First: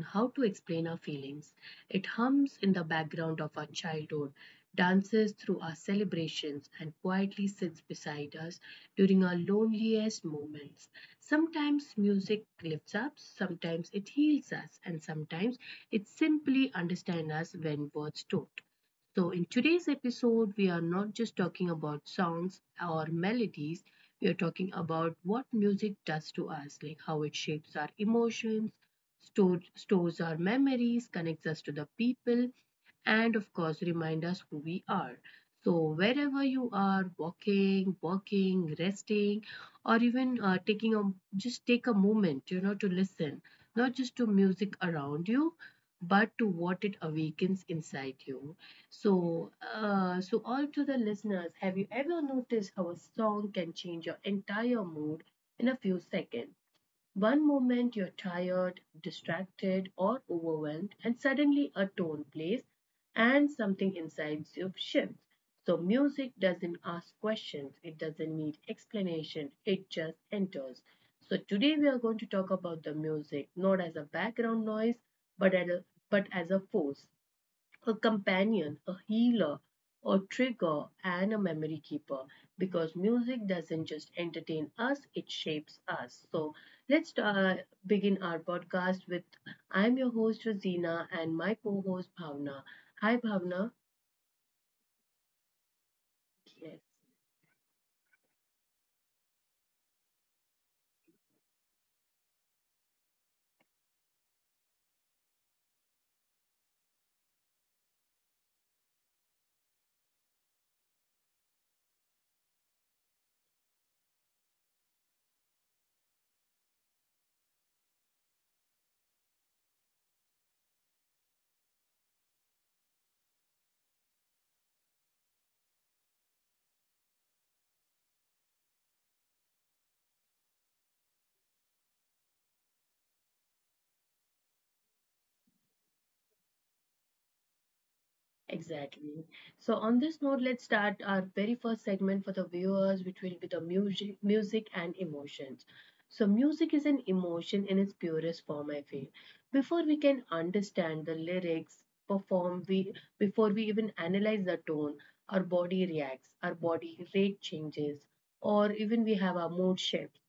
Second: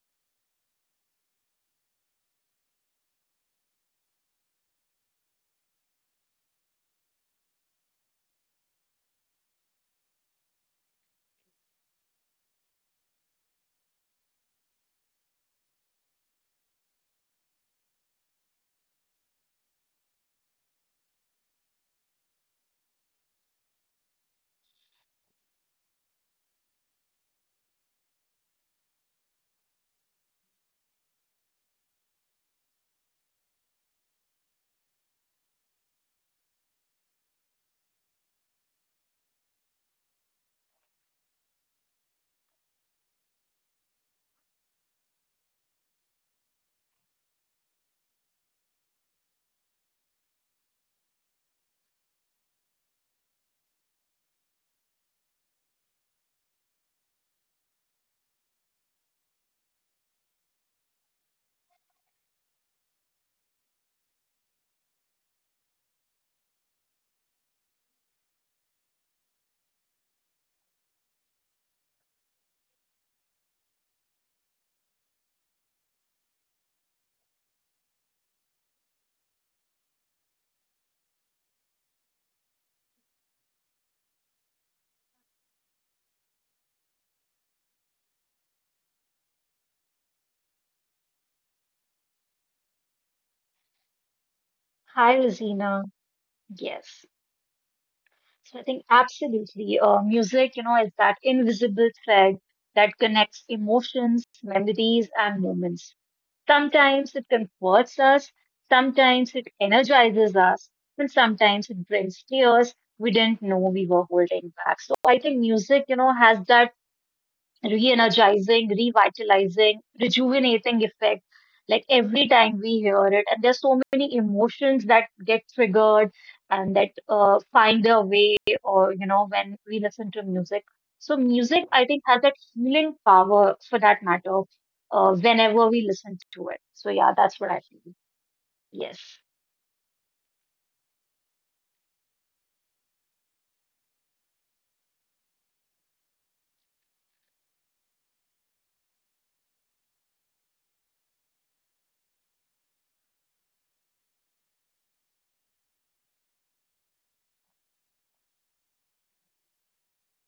how to explain our feelings. It hums in the background of our childhood, dances through our celebrations, and quietly sits beside us during our loneliest moments. Sometimes music lifts up, sometimes it heals us, and sometimes it simply understands us when words don't. So, in today's episode, we are not just talking about songs or melodies, we are talking about what music does to us, like how it shapes our emotions, stores our memories, connects us to the people, and of course, remind us who we are. So, wherever you are walking, working, resting, or even taking a just take a moment, to listen, not just to music around you, but to what it awakens inside you. So all to the listeners, have you ever noticed how a song can change your entire mood in a few seconds? One moment you're tired, distracted, or overwhelmed, and suddenly a tone plays and something inside you shifts. So, music doesn't ask questions, it doesn't need explanation, it just enters. So, today we are going to talk about the music not as a background noise but as a, but as a force a companion, a healer, a trigger, and a memory keeper because music doesn't just entertain us, it shapes us. So let's begin our podcast with I'm your host, Rosina, and my co host, Bhavna. Hi, Bhavna. Hi, Rosina. Yes. Yes. So I think absolutely. Music, you know, is that invisible thread that connects emotions, memories, and moments. Sometimes it comforts us, sometimes it energizes us, and sometimes it brings tears we didn't know we were holding back. So I think music, you know, has that re-energizing, revitalizing, rejuvenating effect. Like every time we hear it, and there's so many emotions that get triggered and that find their way, or you know, when we listen to music. So music, I think, has that healing power, for that matter, whenever we listen to it. So yeah, that's what I feel. Yes. Exactly. So on this note, let's start our very first segment for the viewers, which will be the music and emotions. So music is an emotion in its purest form, I feel. Before we can understand the lyrics, perform, we before we even analyze the tone, our body reacts, our body rate changes, or even we have our mood shifts.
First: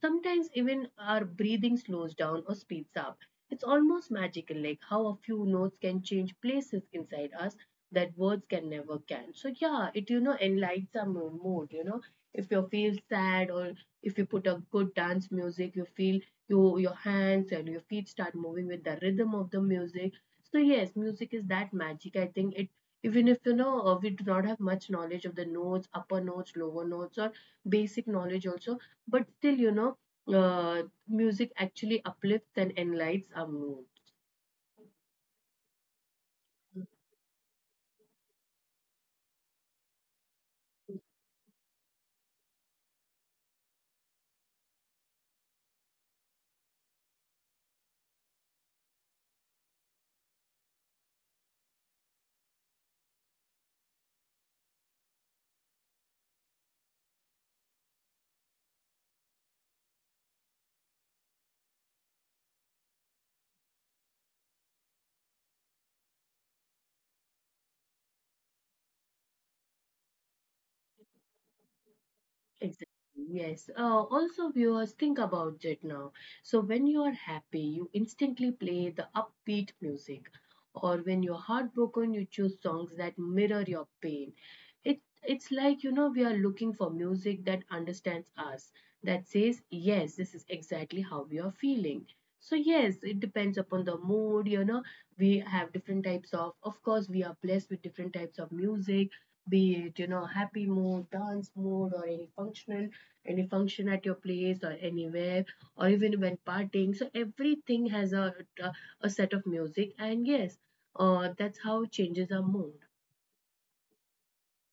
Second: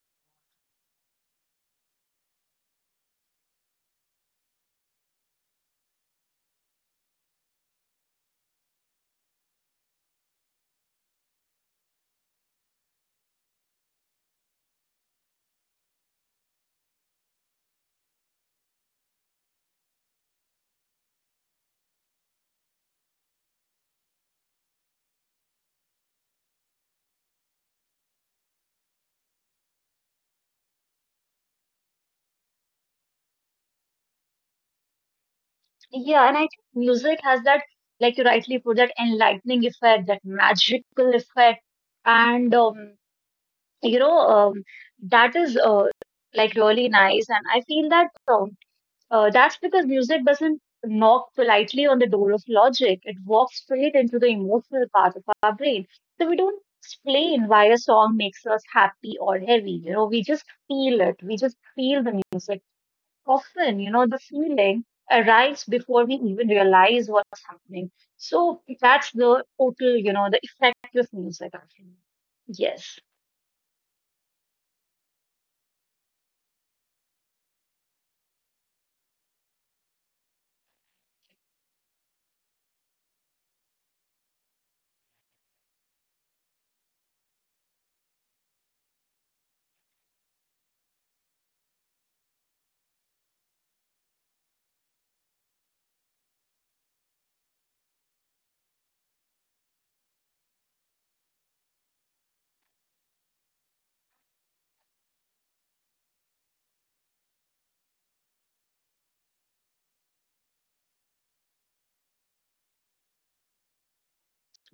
Sometimes even our breathing slows down or speeds up. It's almost magical, like how a few notes can change places inside us that words can never can. So yeah, it you know enlightens our mood. You know, if you feel sad or if you put a good dance music, you feel you your hands and your feet start moving with the rhythm of the music. So yes, music is that magic. I think it even if you know we do not have much knowledge of the notes, upper notes, lower notes, or basic knowledge also but still, you know, music actually uplifts and enlightens our mood. Yeah, and I think music has that, like you rightly put, that enlightening effect, that magical effect, and you know um, that is like really nice, and I feel that um, that's because music doesn't knock politely on the door of logic. It walks straight into the emotional part of our brain. So we don't explain why a song makes us happy or heavy. You know, we just feel it. We just feel the music. Often, you know, the feeling arrives before we even realize what's happening. So that's the total, you know, the effect of music actually. Exactly. Yes. Yes. Also, viewers, think about it now. So, when you are happy, you instantly play the upbeat music, or when you're heartbroken, you choose songs that mirror your pain. It's like you know we are looking for music that understands us, that says yes, this is exactly how we are feeling. So yes, it depends upon the mood. You know, we have different types of. Of course, we are blessed with different types of music be it you know happy mode dance mode or any functional any function at your place or anywhere or even when partying so everything has a, a set of music and yes that's how it changes our mood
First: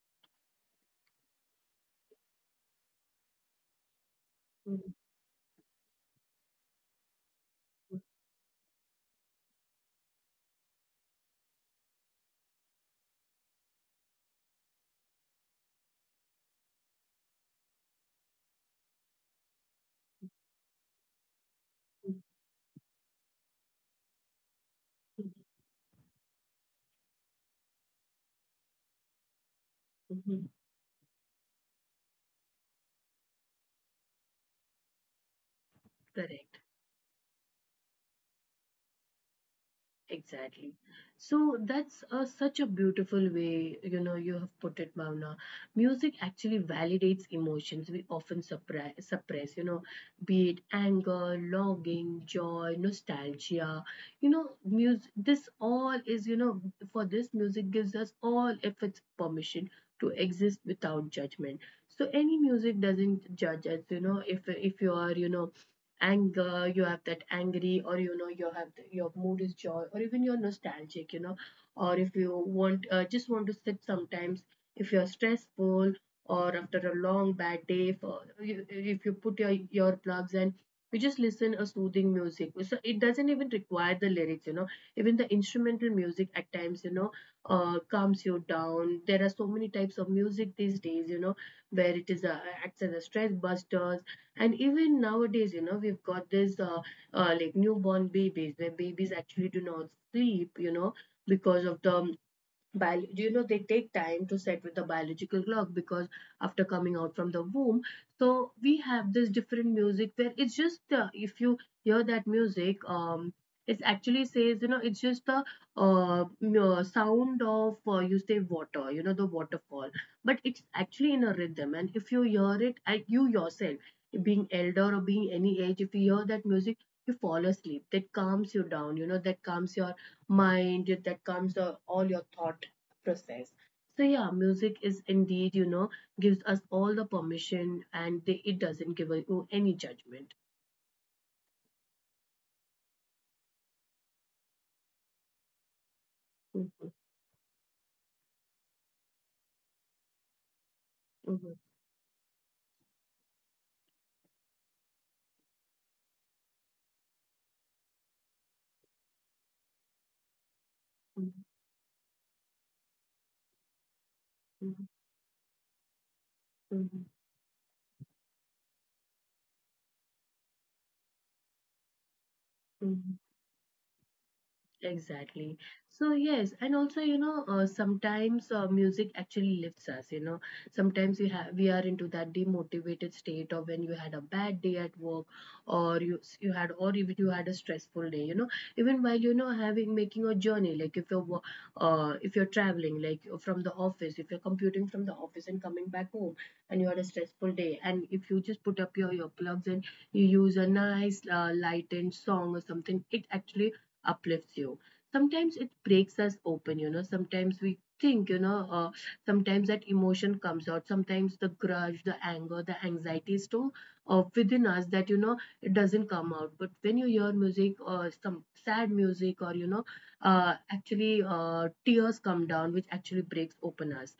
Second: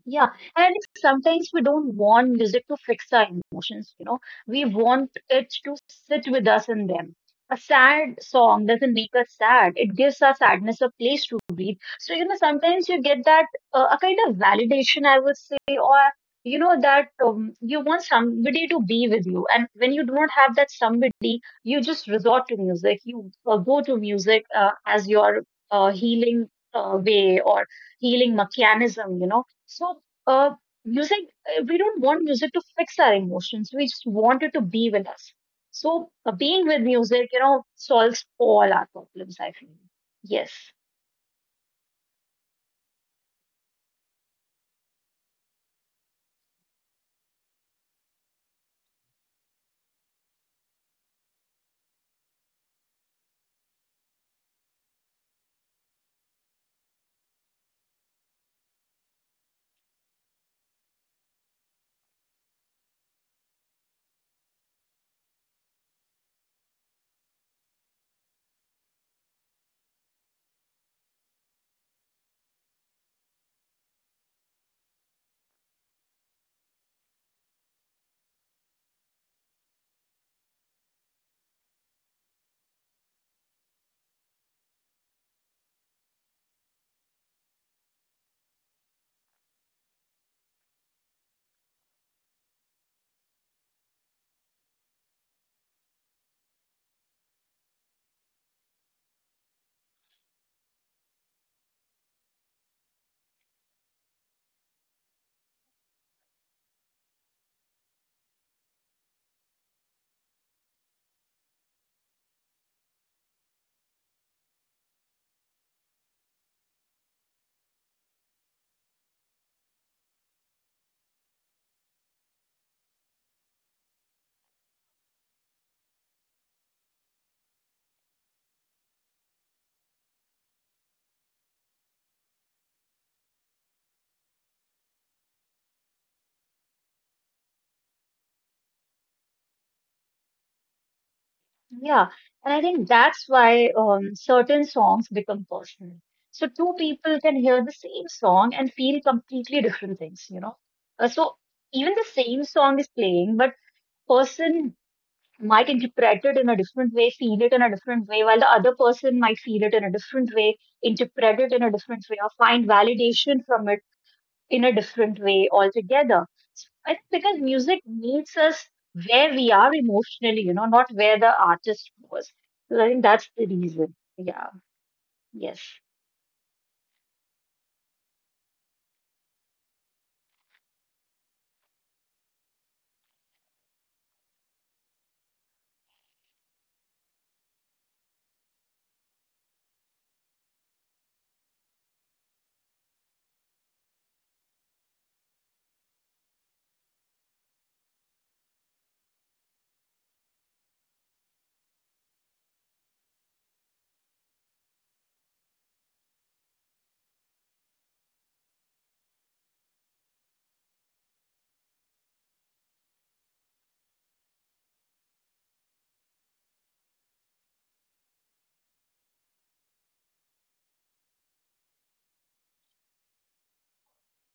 Yeah, and sometimes we don't want music to fix our emotions, you know. We Mhm, want it to sit with us in them. A sad song doesn't make us sad, it gives our sadness a place to breathe. So, you know, sometimes you get that a kind of validation, I would say, or you know, that you want somebody to be with you. And when you do not have that somebody, you just mhm, resort to music. You go to music as mhm, your healing way or healing mechanism, you know. so, mhm. uh, music, we don't want music to fix our emotions. We just want it to be with us. So, Correct. being with music, you know, solves all our problems, I feel. Yes. Exactly. So that's such a beautiful way, you know, you have put it, Bhavna. Music actually validates emotions we often suppress, you know, be it anger, longing, joy, nostalgia. You know, music, this all is, you know, for this music gives us all if it's permission to exist without judgment. So any music doesn't judge us, you know, if you are, you know, anger you have that angry or you know you have your mood is joy or even you're nostalgic you know or if you want just want to sit sometimes if you're stressful or after a long bad day for, if you put your plugs and you just listen a soothing music so it doesn't even require the lyrics you know even the instrumental music at times you know calms you down there are so many types of music these days you know where it is acts as a stress busters. And even nowadays, you know, we've got this like newborn babies where babies actually do not sleep, you know, because of the Bio, you know, they take time to set with the biological clock because after coming out from the womb, so we have this different music where it's just if you hear that music, it actually says you know it's just the uh, sound of you say water, you know, the waterfall, but it's actually in a rhythm, and if you hear it, you yourself, being elder or being any age, if you hear that music. You fall asleep. That calms you down. You know that calms your mind. That calms all your thought process. So yeah, music is indeed, you know, gives us all the permission and they, it doesn't give you any judgment. Yeah. And I think that's why certain songs become personal. So, two Mhm, people can hear the same song and feel completely different things, you know. So, mhm, even the same song is playing, but person might interpret it in a different way, feel it in a different way, while the other person might feel it in a different way, interpret mhm, it in a different way, or find validation from it in a mhm, different way altogether. So I think mhm, because music meets us where we are emotionally, you know, not where the artist was. So I think that's mhm. the reason. Yeah, yes. Exactly. So yes, and also you know sometimes music actually lifts us. You know, sometimes we have we are into that demotivated state of when you had a bad day at work, or you had or even you had a stressful day. You know, even while you know having making a journey, like if you're if you're traveling, like from the office, if you're commuting from the office and coming back home, and you had a stressful day, and if you just put up your earplugs and you use a nice lightened song or something, it actually uplifts you sometimes it breaks us open you know sometimes we think you know sometimes that emotion comes out sometimes the grudge the anger the anxiety is too within us that you know it doesn't come out but when you hear music or some sad music or you know actually tears come down which actually breaks open us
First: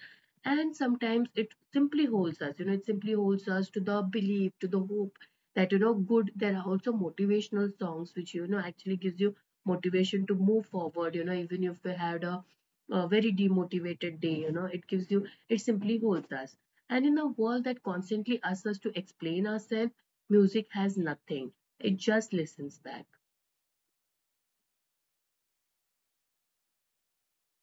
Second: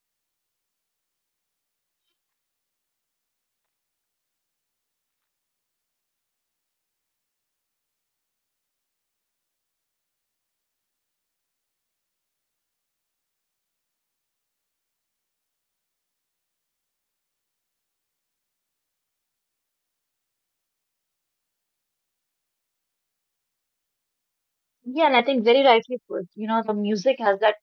and sometimes it simply holds us you know it simply holds us to the belief to the hope that you know good there are also motivational songs which you know actually gives you motivation to move forward you know even if we had a very demotivated day you know it gives you it simply holds us and in a world that constantly asks us to explain ourselves music has nothing it just listens back Yeah, and I think very rightly put, you know, the music has that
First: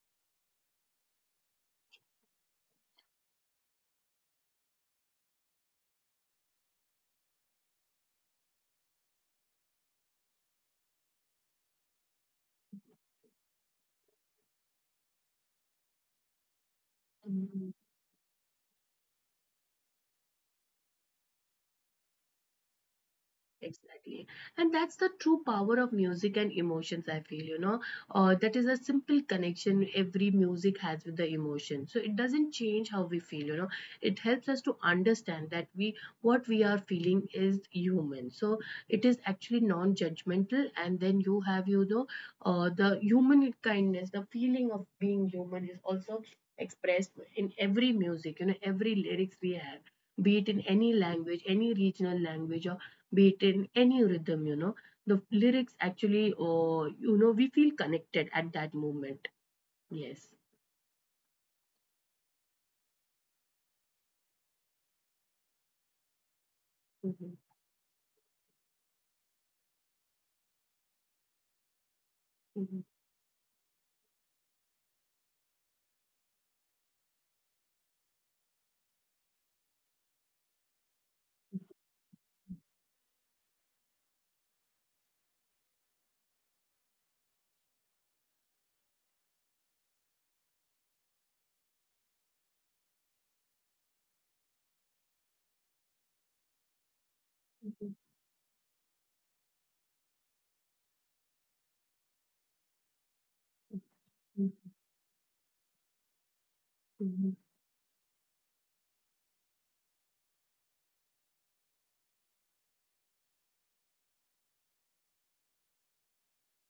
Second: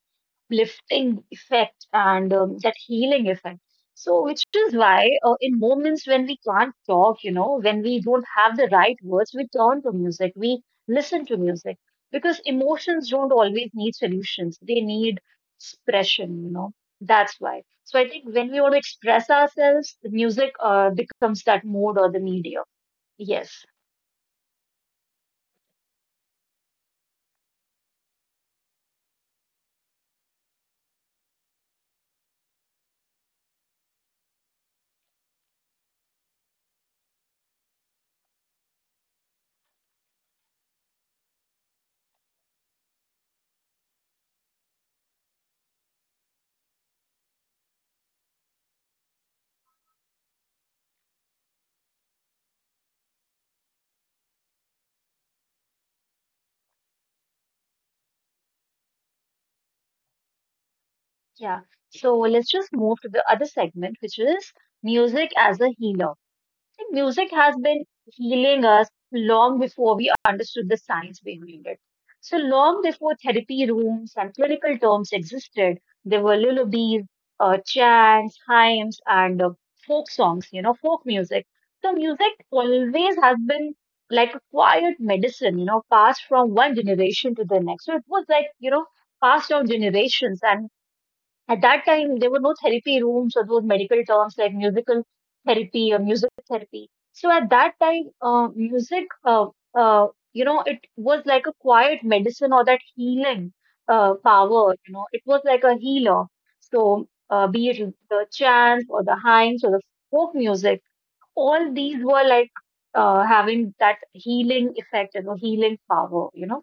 lifting effect and that healing effect. So, which is why in moments when we can't talk, you know, when we don't have the right words, we turn to music, we listen to music because emotions don't always need solutions, they need expression, you know. That's why. So, I think when we want to express ourselves, the music becomes that mode or the medium. Yes. Exactly. And that's the true power of music and emotions, I feel, you know. That is a simple connection every music has with the emotion. So it doesn't change how we feel, you know. It helps us to understand that we what we are feeling is human. So it is actually non-judgmental. And then you have, you know, the human kindness, the feeling of being human is also expressed in every music, you know, every lyrics we have. Be it in any language, any regional language, or beat in any rhythm you know the lyrics actually or you know we feel connected at that moment yes Yeah. So, let's just move to the other segment, which is music as a healer. Like, Mhm. music has been healing us long before we understood the science behind it. So Mhm. long before therapy rooms and clinical terms existed, there were lullabies, chants, hymns, and folk songs, you know, folk music. So music always has been like a quiet medicine, you know, passed from one generation to the next. So it was like, you know, passed down generations. And at that time, there were no therapy rooms or those medical terms like musical therapy or music therapy. So at that Mhm, time, uh, you know, it was like a quiet medicine or that healing mhm, power. You know, it was like a healer. mhm, So mhm. Be it the chants or the hymns or the folk music, all these were like having that healing effect and you know, healing power. You know,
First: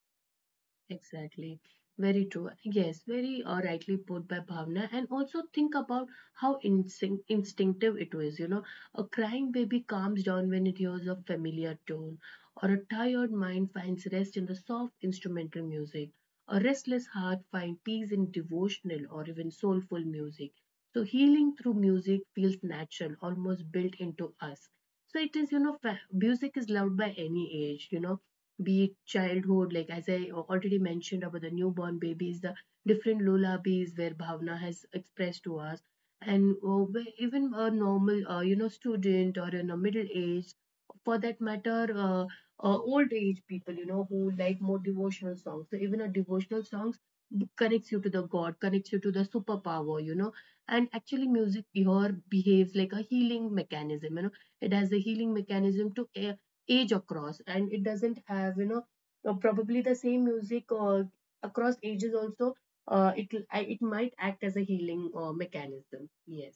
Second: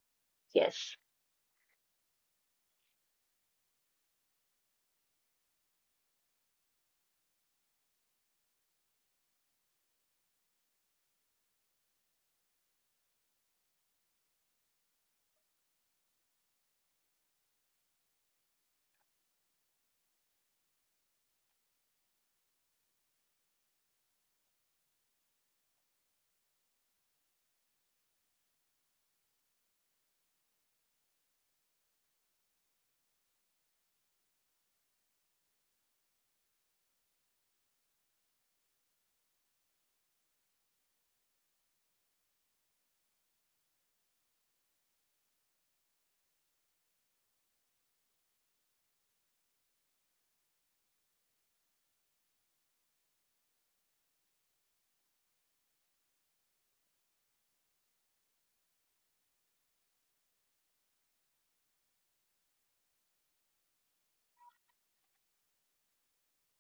yes. Exactly. Very true. Yes, very rightly put by Bhavna. And also think about how instinctive it was. You know, a crying baby calms down when it hears a familiar tone, or a tired mind finds rest in the soft instrumental music. A restless heart finds peace in devotional or even soulful music. So healing through music feels natural, almost built into us. So it is, you know, music is loved by any age, you know be it childhood, like as I already mentioned about the newborn babies, the different lullabies where Bhavna has expressed to us, and where even a normal, you know, student or in a middle age, for that matter, old age people, you know, who like more devotional songs. So even a devotional songs connects you to the God, connects you to the superpower, you know. And actually, music here behaves like a healing mechanism. You know, it has a healing mechanism to age across and it doesn't have you know probably the same music across ages also uh, it it might act as a healing mechanism yes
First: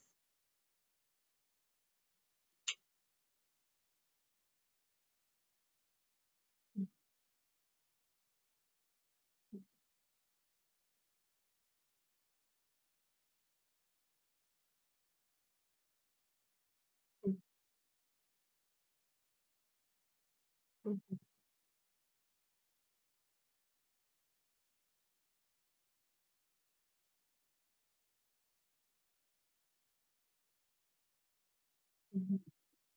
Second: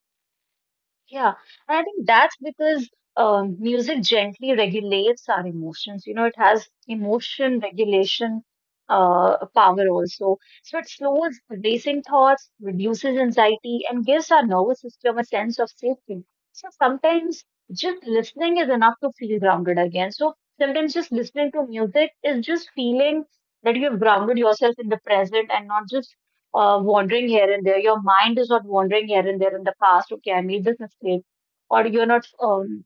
Yeah, and I think that's because music gently regulates our emotions. You know, it has emotion regulation power also. So it slows racing thoughts, reduces anxiety, and gives our nervous system a sense of safety. So sometimes just listening is enough to feel grounded again. So sometimes just listening to music is just feeling that you've grounded yourself in the present and not just wandering here and there. Your mind is not wandering here and there in the past. Okay, I made this mistake, or you're not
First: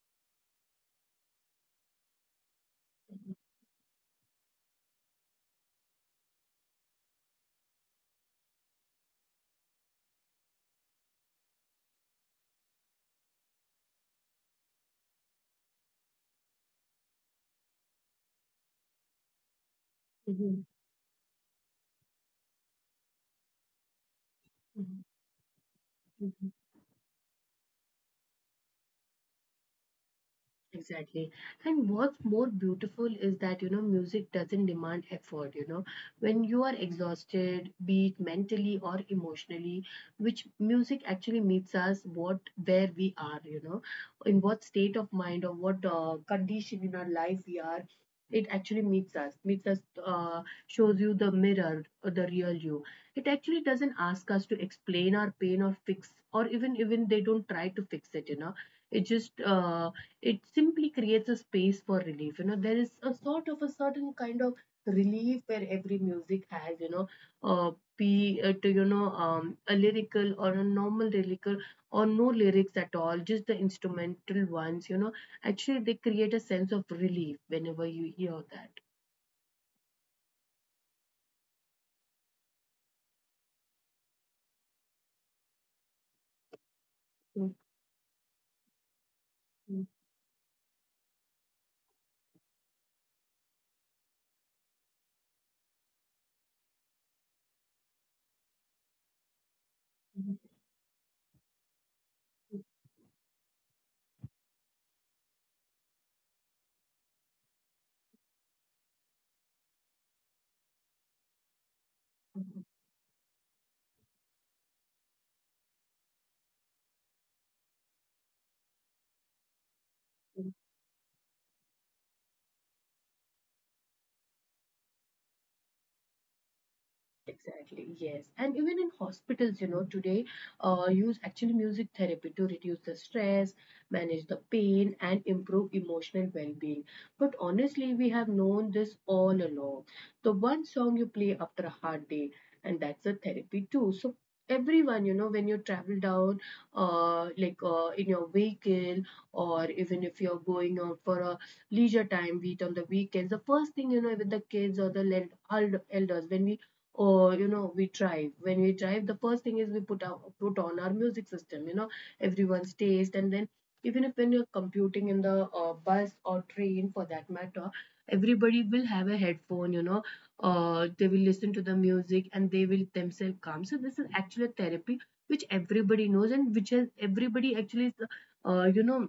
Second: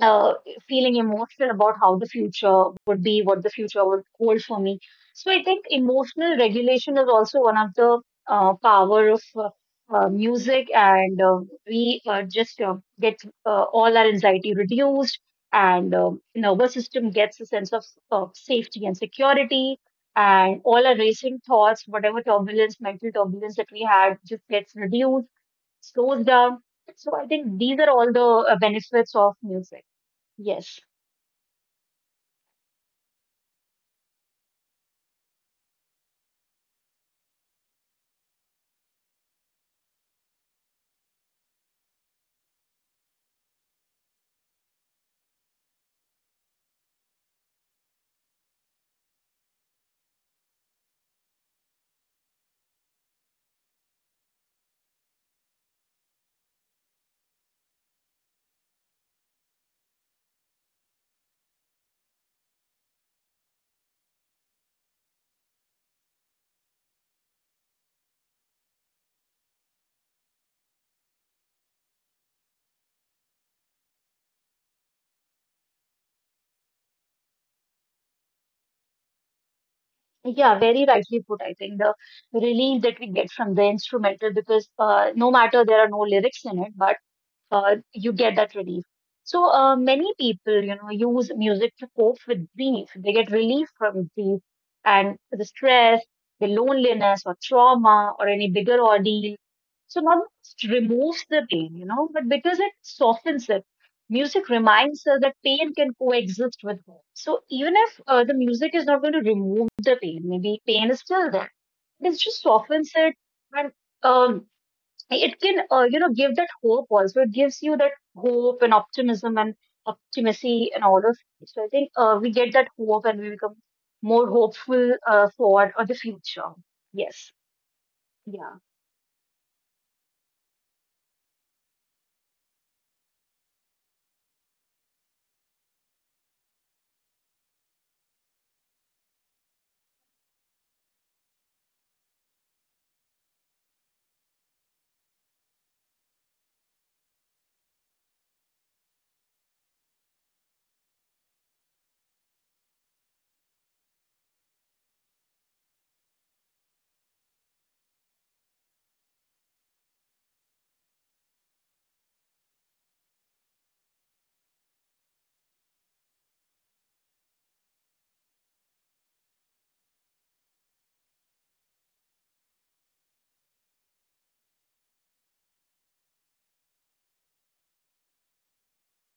uh, feeling emotional about how the future would be, what the future would hold for me. So I think emotional regulation is also one of the power of music, and we just get all our anxiety reduced, and nervous system gets a sense of safety and security. And all our racing thoughts, whatever turbulence, mental turbulence that we had, just gets reduced, slows down. So I think these are all the benefits of music. Yes. Exactly. And what's more beautiful is that, you know, music doesn't demand effort, you know. When you are exhausted, be it mentally or emotionally, which music actually meets us what where we are, you know, in what state of mind or what condition in our life we are, it actually meets us, uh, shows you the mirror, the real you. It actually doesn't ask us to explain our pain or fix, or even they don't try to fix it, you know. It just it simply creates a space for relief. There is a sort of a certain kind of relief where every music has uh, be it a lyrical or a normal lyrical or no lyrics at all, just the instrumental ones. Actually they create a sense of relief whenever you hear Yeah, very rightly put. I think the relief that we get from the instrumental because no matter there are no lyrics in it, but that. You get that relief. So many people, you know, use music to cope with grief. They get relief from grief and the stress, the loneliness or trauma or any bigger ordeal. So not just removes the pain, you know, but because it softens it. Music reminds us that pain can coexist with hope. So even if the music is not going to remove the pain, maybe pain is still there. It just softens it and um, like, it can you know give that hope also. It gives you that hope and optimism and optimacy and all of it. So I think we get that hope and we become more hopeful for the future. Yes. Exactly, yes. Yeah. And even in hospitals, you know, today use actually music therapy to reduce the stress, manage the pain, and improve emotional well being. But honestly, we have known this all along. The one song you play after a hard day, and that's a therapy too. So, everyone, you know, when you travel down, in your vehicle, or even if you're going out for a leisure time, be it on the weekends, the first thing, you know, with the kids or the elders, when we or you know we drive when we drive the first thing is we put on our music system, you know, everyone's taste. And then even if when you're computing in the bus or train for that matter, everybody will have a headphone, you know. They will listen to the music and they will themselves calm. So this is actually a therapy which everybody knows and which has everybody actually, uh, you know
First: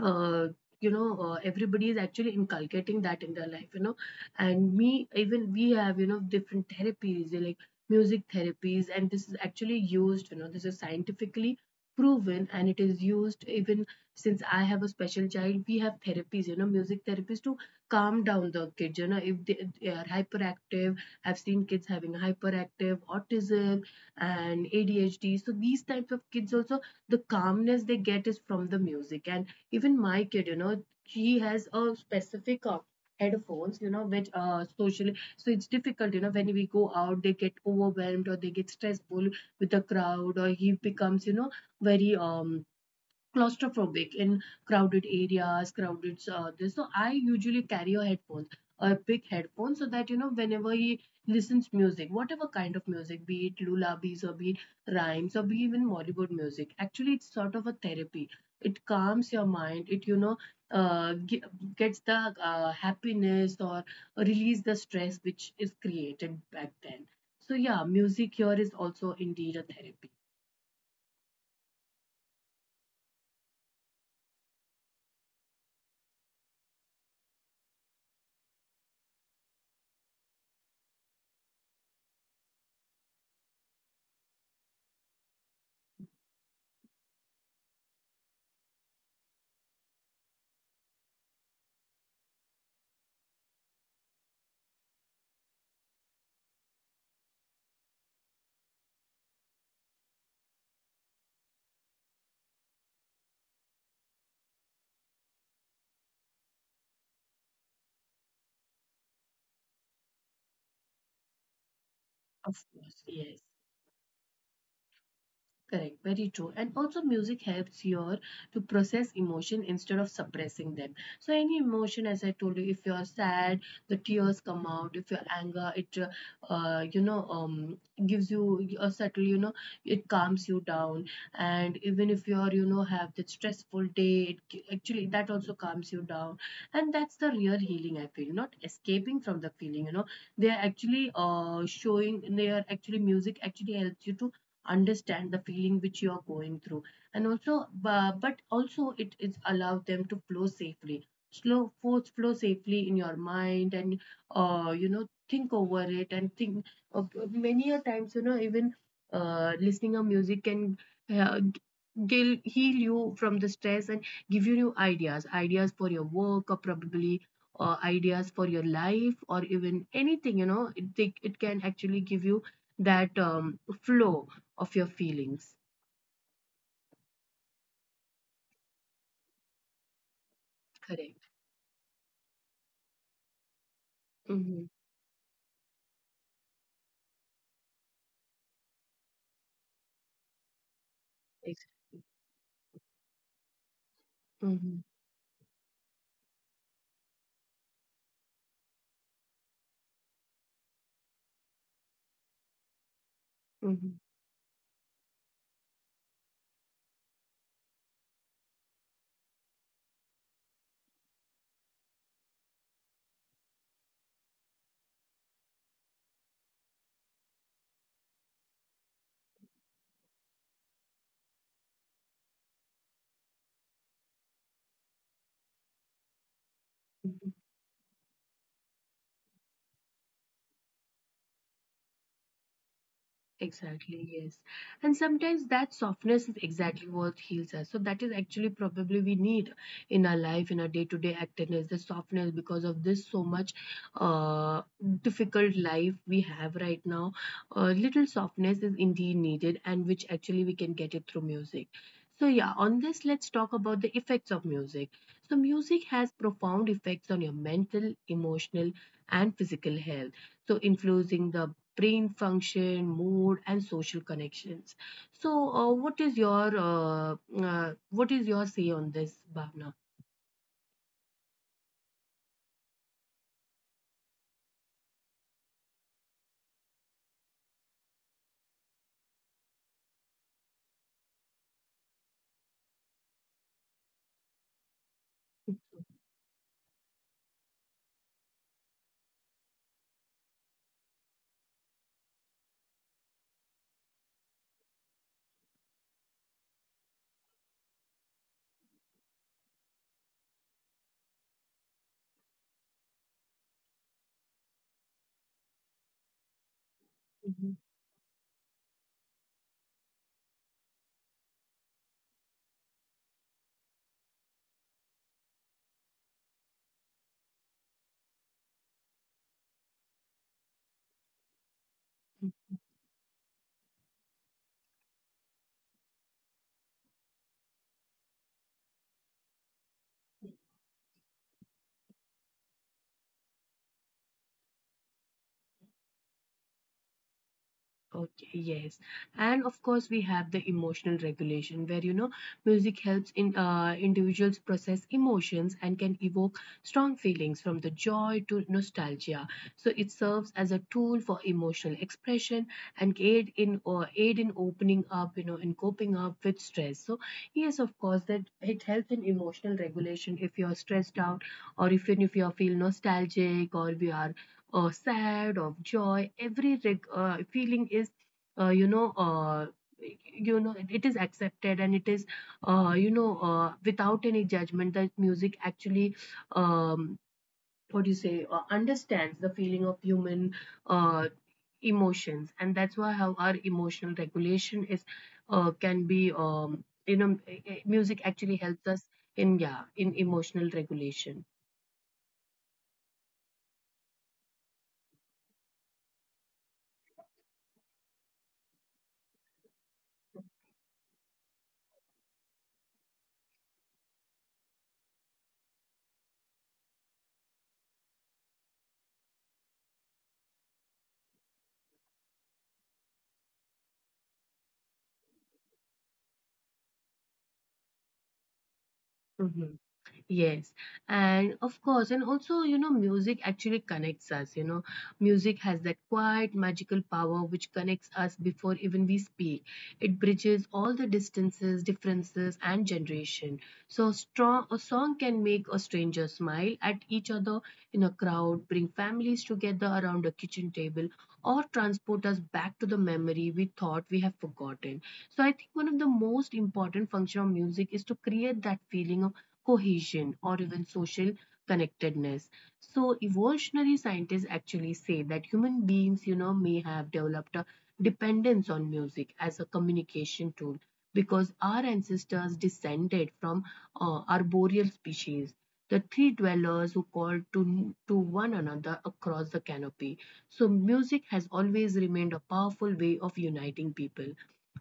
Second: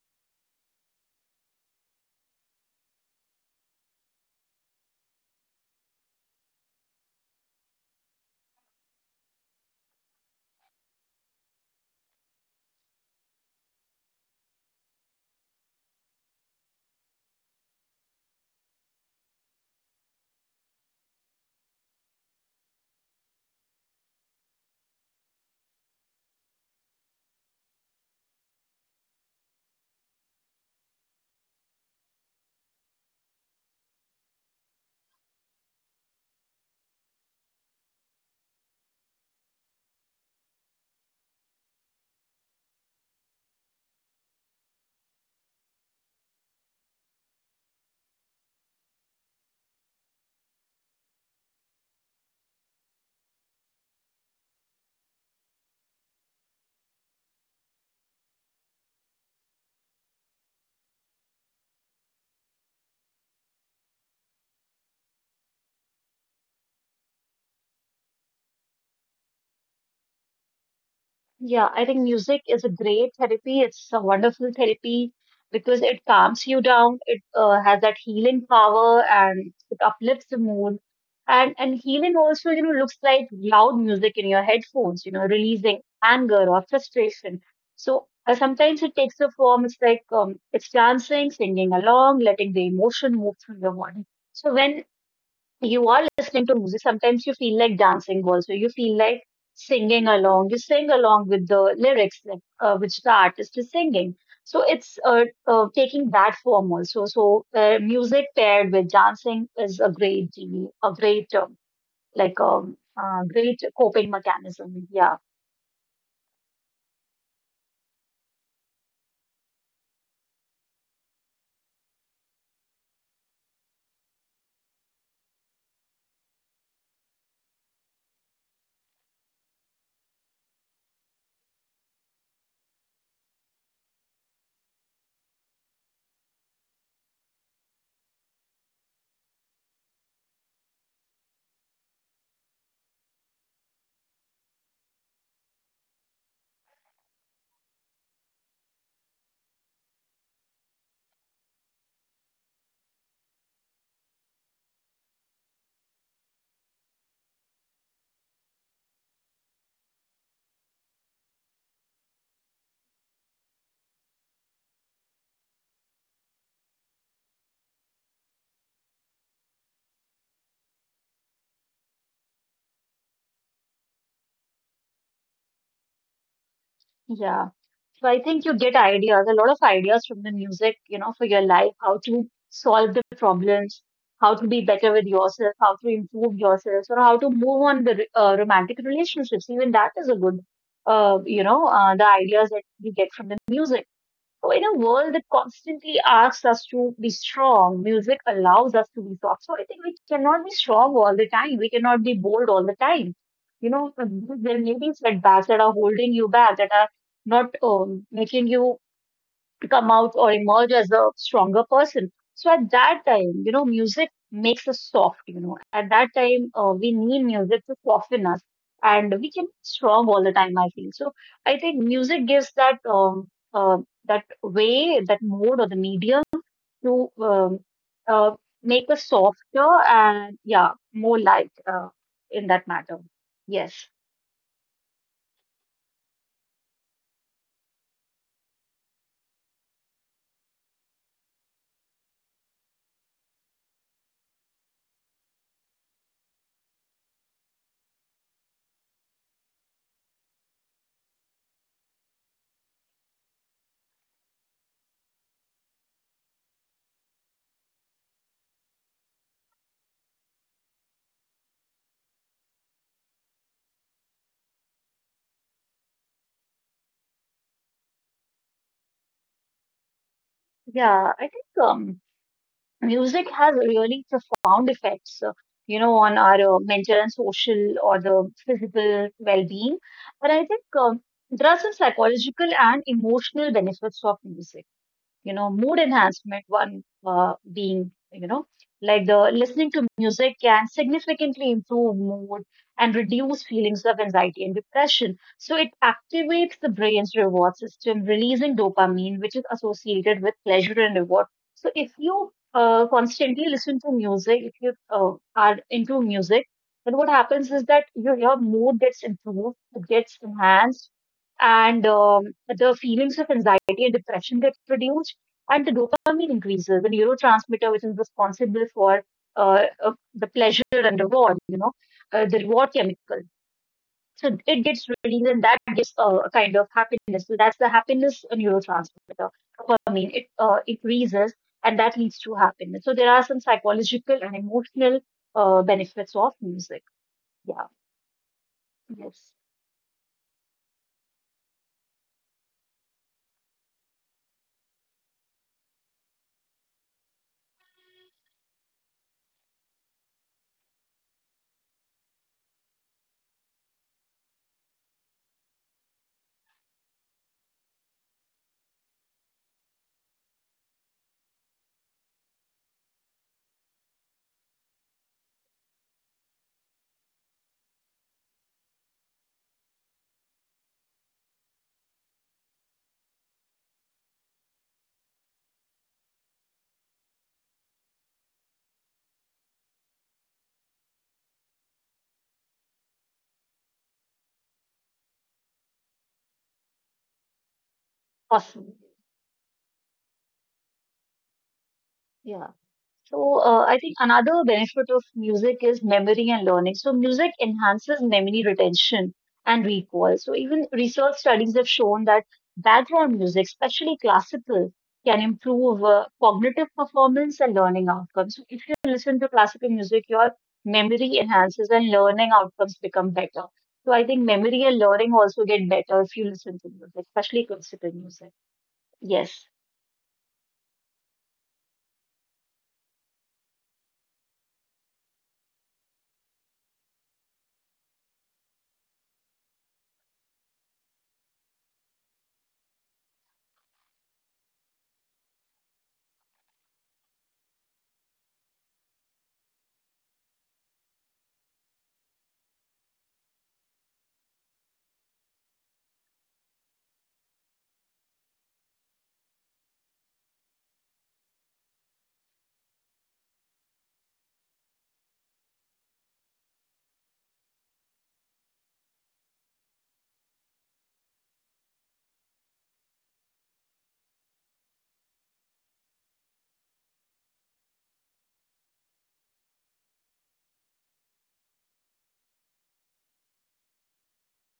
uh, everybody is actually inculcating that in their life, you know. And me, even we have, you know, different therapies, they're like music therapies, and this is actually used, you know, this is scientifically proven and it is used even since I have a special child. We have therapies, you know, music therapies to calm down the kids, you know, if they are hyperactive. I've seen kids having hyperactive, autism, and ADHD. So these types of kids also, the calmness they get is from the music. And even my kid, you know, she has a specific headphones, you know, which socially, so it's difficult, you know, when we go out they get overwhelmed or they get stressful with the crowd, or he becomes, you know, very claustrophobic in crowded areas, crowded this. So I usually carry a headphone, a big headphone, so that you know whenever he listens music, whatever kind of music, be it lullabies or be it rhymes or be even Bollywood music. Actually, it's sort of a therapy. It calms your mind. It uh, ge- gets the happiness or release the stress which is created back then. So yeah, music here is also indeed a therapy. Yeah, I think music is a great therapy. It's a wonderful therapy because it calms you down. It has that healing power and it uplifts the mood. And healing also, you know, looks like loud music in your headphones, you know, releasing anger or frustration. So sometimes it takes a form. It's like it's dancing, singing along, letting the emotion move through your body. So when you are listening to music, sometimes you feel like dancing also. You feel like singing along. You sing along with the lyrics like, which the artist is singing. So it's taking that form also. So music paired with dancing is a great deal, a great Of course, yes. great coping mechanism. Yeah, Correct, very true. And also, music helps your to process emotion instead of suppressing them. So, any emotion, as I told you, if you're sad, the tears come out. If you're anger, it gives you a subtle. It calms you down. And even if you're you know have that stressful day, actually that also calms you down. And that's the real healing. I feel not escaping from the feeling. You know, they are actually showing. They are actually Music actually helps you to understand the feeling which you are going through, and also but also it is allow them to flow safely slow force flow safely in your mind and you know think over it and think of, many a times you know even listening a music can uh, heal you from the stress and give you new ideas for your work or probably ideas for your life or even anything you know it, it can actually give you that flow of your feelings. yeah. So I think you get ideas, a lot of ideas from the music, you know, for Correct. your life, how to solve the problems, how to be Mm-hmm. better with yourself, how to improve yourself, or how to move on the romantic relationships. Even that is a good, you know, the Exactly. ideas that you get from the music. So, in a Mm-hmm. world that constantly asks us to be strong, music allows us to be soft. So, I think we cannot be strong all the time. We cannot be bold all the time. You know, Mm-hmm. there may be setbacks that are holding you back, that are not making you come out or emerge as a stronger person. So at that time, you know, music makes us soft, you know. At that time, we need music to soften us and we can be strong all the time, I feel. So I think music gives that uh, that way, that mode or the medium to uh, make us softer and yeah, more light in that matter. Yes. Exactly, yes. And sometimes that softness is exactly what heals us. So that is actually probably we need in our life, in our day-to-day activeness, the softness because of this so much uh, difficult life we have right now. Little softness is indeed needed and which actually we can get it through music. So yeah, on this, let's talk about the effects of music. So music has profound effects on your mental, emotional, and physical health, so influencing the brain function, mood, and social connections. So, what is your say on this, Bhavna? Yeah, I think music has really profound effects, you know, on our mental and social or the physical well-being. But I think there are some psychological and emotional benefits of music, you know. Mood enhancement, one being, you know, like the listening to music can significantly improve mood and reduce feelings of anxiety and depression. So it activates the brain's reward system, releasing dopamine, which is associated with pleasure and reward. So if you constantly listen to music, if you are into music, then what happens is that your mood gets improved, it gets enhanced, and the feelings of anxiety and depression get reduced, and the dopamine increases, the neurotransmitter which is responsible for the pleasure and reward, you know, the Mhm. reward chemical. So it gets released and that gives a kind of happiness. So that's the happiness neurotransmitter, dopamine. It increases and that leads to happiness. So there are some psychological and emotional benefits of music. Yeah. Okay, yes. And Yes. of course, we have the emotional regulation where, you know, music helps in individuals process emotions and can evoke strong feelings from the joy to nostalgia. So it serves as a tool for emotional expression and aid in opening up, you know, in coping up with stress. So yes, of course, that it helps in emotional regulation if you're stressed out or if even if you feel nostalgic or we are sad, of joy. Every feeling is, uh, you know, uh, it is accepted and it is, without any judgment. That music actually, um, what do you say, understands the feeling of human uh, emotions, and that's why how our emotional regulation is can be, music actually helps Awesome. us in yeah in emotional regulation. Yeah. So I think another benefit of music is memory and learning. So music enhances memory retention and recall. So even research studies have shown that background music, especially classical, can improve cognitive performance and learning outcomes. So if you listen to classical music, your memory enhances and learning outcomes become better. So I think memory and learning also get better if you listen to music, especially classical music. Yes. Yes, and of course, and also, you know, music actually connects us. You know, music has that quiet, magical power which connects us before even we speak. It bridges all the distances, differences, and generation. So, strong a song can make a stranger smile at each other in a crowd, bring families together around a kitchen table, or transport us back to the memory we thought we have forgotten. So, I think one of the most important function of music is to create that feeling of cohesion, or even social connectedness. So, evolutionary scientists actually say that human beings, you know, may have developed a dependence on music as a communication tool because our ancestors descended from arboreal species, the tree dwellers who called to one another across the canopy. So, music has always remained a powerful way of uniting people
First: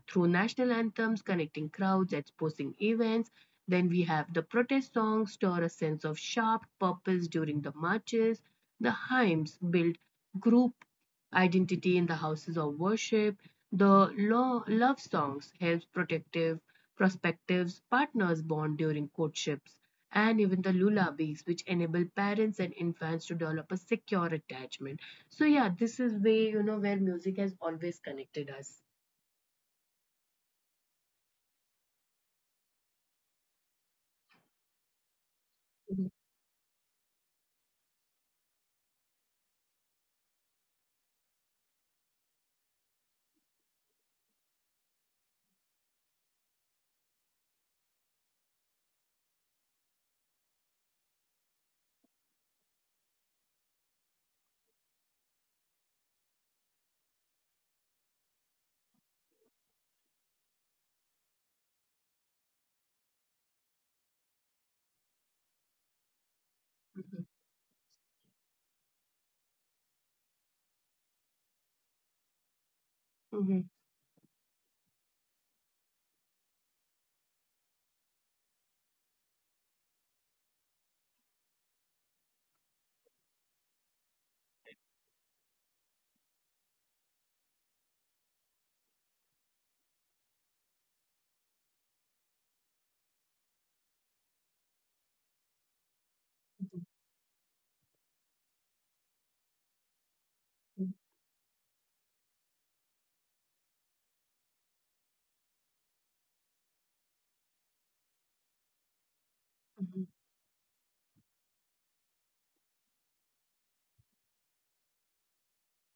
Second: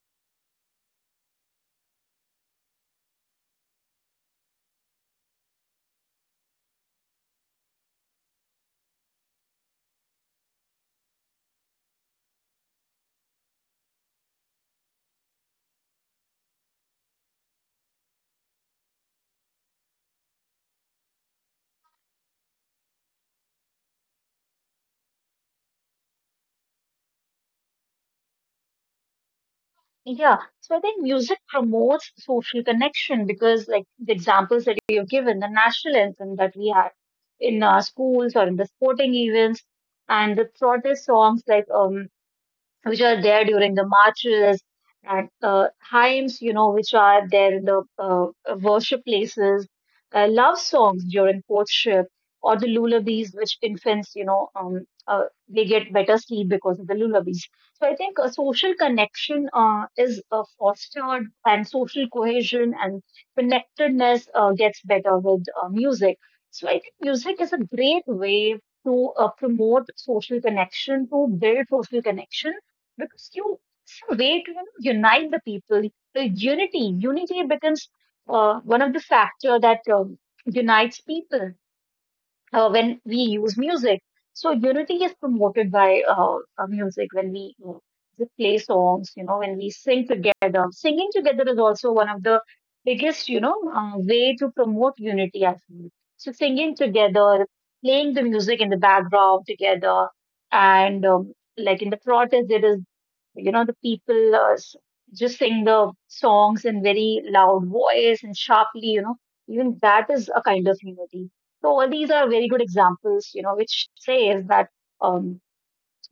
through national anthems, connecting crowds at sporting events. Then we have the protest songs stir a sense of sharp purpose during the marches. The hymns build group identity in the houses of worship. The love songs helps protective prospective partners bond during courtships, and even the lullabies, which enable parents and infants to develop a secure attachment. So yeah, this is way you know where music has always connected us. Yeah, so I think music promotes social connection because, like the examples that you've given, the national Mhm, anthem that we had in our schools or in the sporting events, and the protest songs like which are there during the marches and hymns, you know, which are there in the worship places, love songs during courtship, or the lullabies, which infants, you know, they get better sleep because of the lullabies. So I think social connection is fostered, and social cohesion and connectedness gets better with music. So I think mhm, music is a great way to promote social connection, to build social connection because you mhm, it's a way to, you know, unite the people. The unity becomes one of the factor that unites people when we use music. So unity is promoted by music when we just play songs. You know, when we sing together, singing together is also one of the biggest, you know, way to promote unity, I feel. So singing mhm, together, playing the music in the background together, mhm, and like in the protest, there is, you know, the people just sing the songs in very loud voice and sharply, you know, even that mhm. is a kind of unity. So all these are very good examples, you know, which says that um,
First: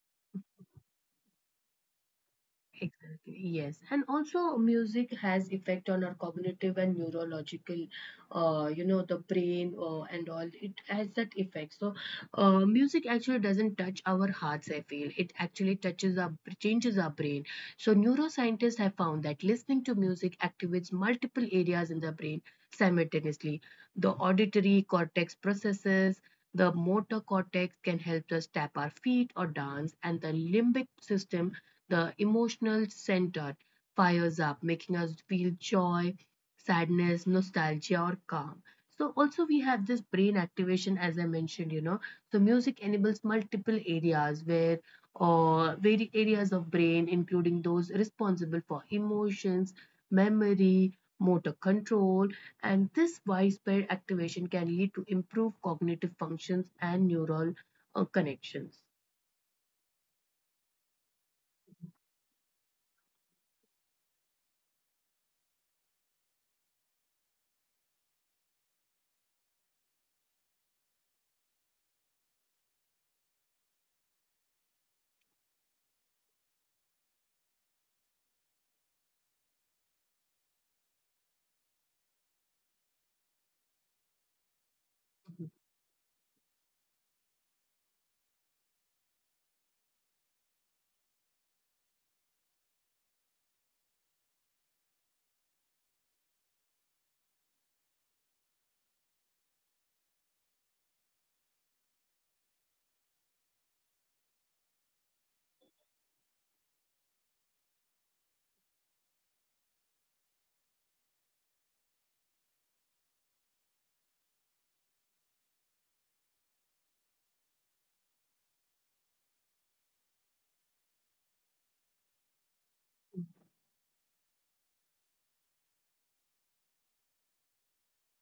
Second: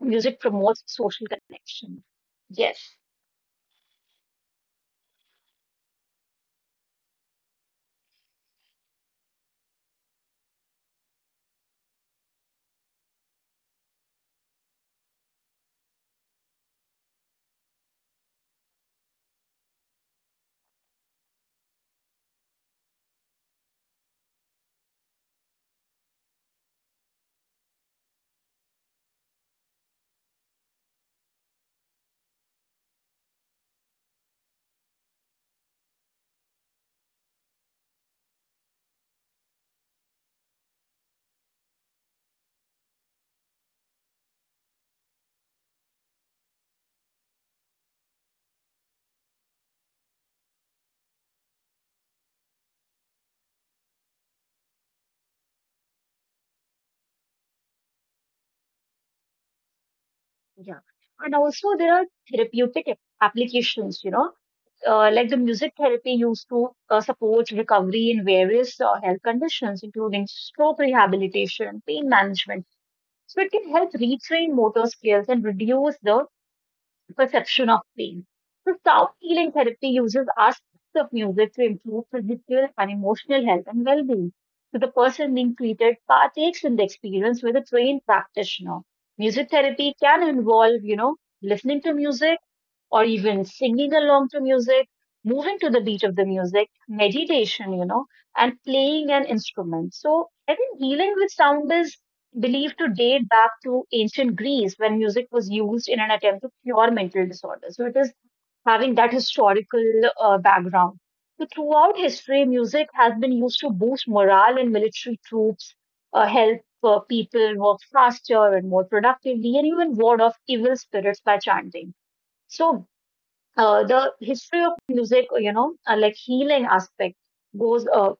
music promotes social connection. Yes. Exactly, yes. And also music has effect on our cognitive and neurological, you know, the brain and all. It has that effect. So music actually doesn't touch our hearts, I feel. It actually changes our brain. So neuroscientists have found that listening to music activates multiple areas in the brain simultaneously. The auditory cortex processes the motor cortex can help us tap our feet or dance, and the limbic system, the emotional center, fires up, making us feel joy, sadness, nostalgia, or calm. So also we have this brain activation, as I mentioned, you know. So music enables multiple areas where or vari areas of brain, including those responsible for emotions, memory, motor control, and this widespread activation can lead to improved cognitive functions and neural connections. Yeah, and also there are therapeutic applications, you know, like the music therapy used to support recovery in various health conditions, including stroke rehabilitation, pain management. So it can help retrain motor skills and reduce the perception of pain. So sound healing therapy uses aspects of music to improve physical and emotional health and well-being. So the person Mhm. being treated partakes in the experience with a trained practitioner. Music therapy can involve, you know, listening to music or even singing along to music, moving to the beat of the music, meditation, you know, and playing an instrument. So I think healing with sound is believed to date back to ancient Greece when music was used in an attempt to cure mental disorders. So it is having that historical background. So throughout history, music has been used to boost morale in military troops, help people work faster and more productively, and even ward off evil spirits by chanting. So the history of music, you know, like healing aspect goes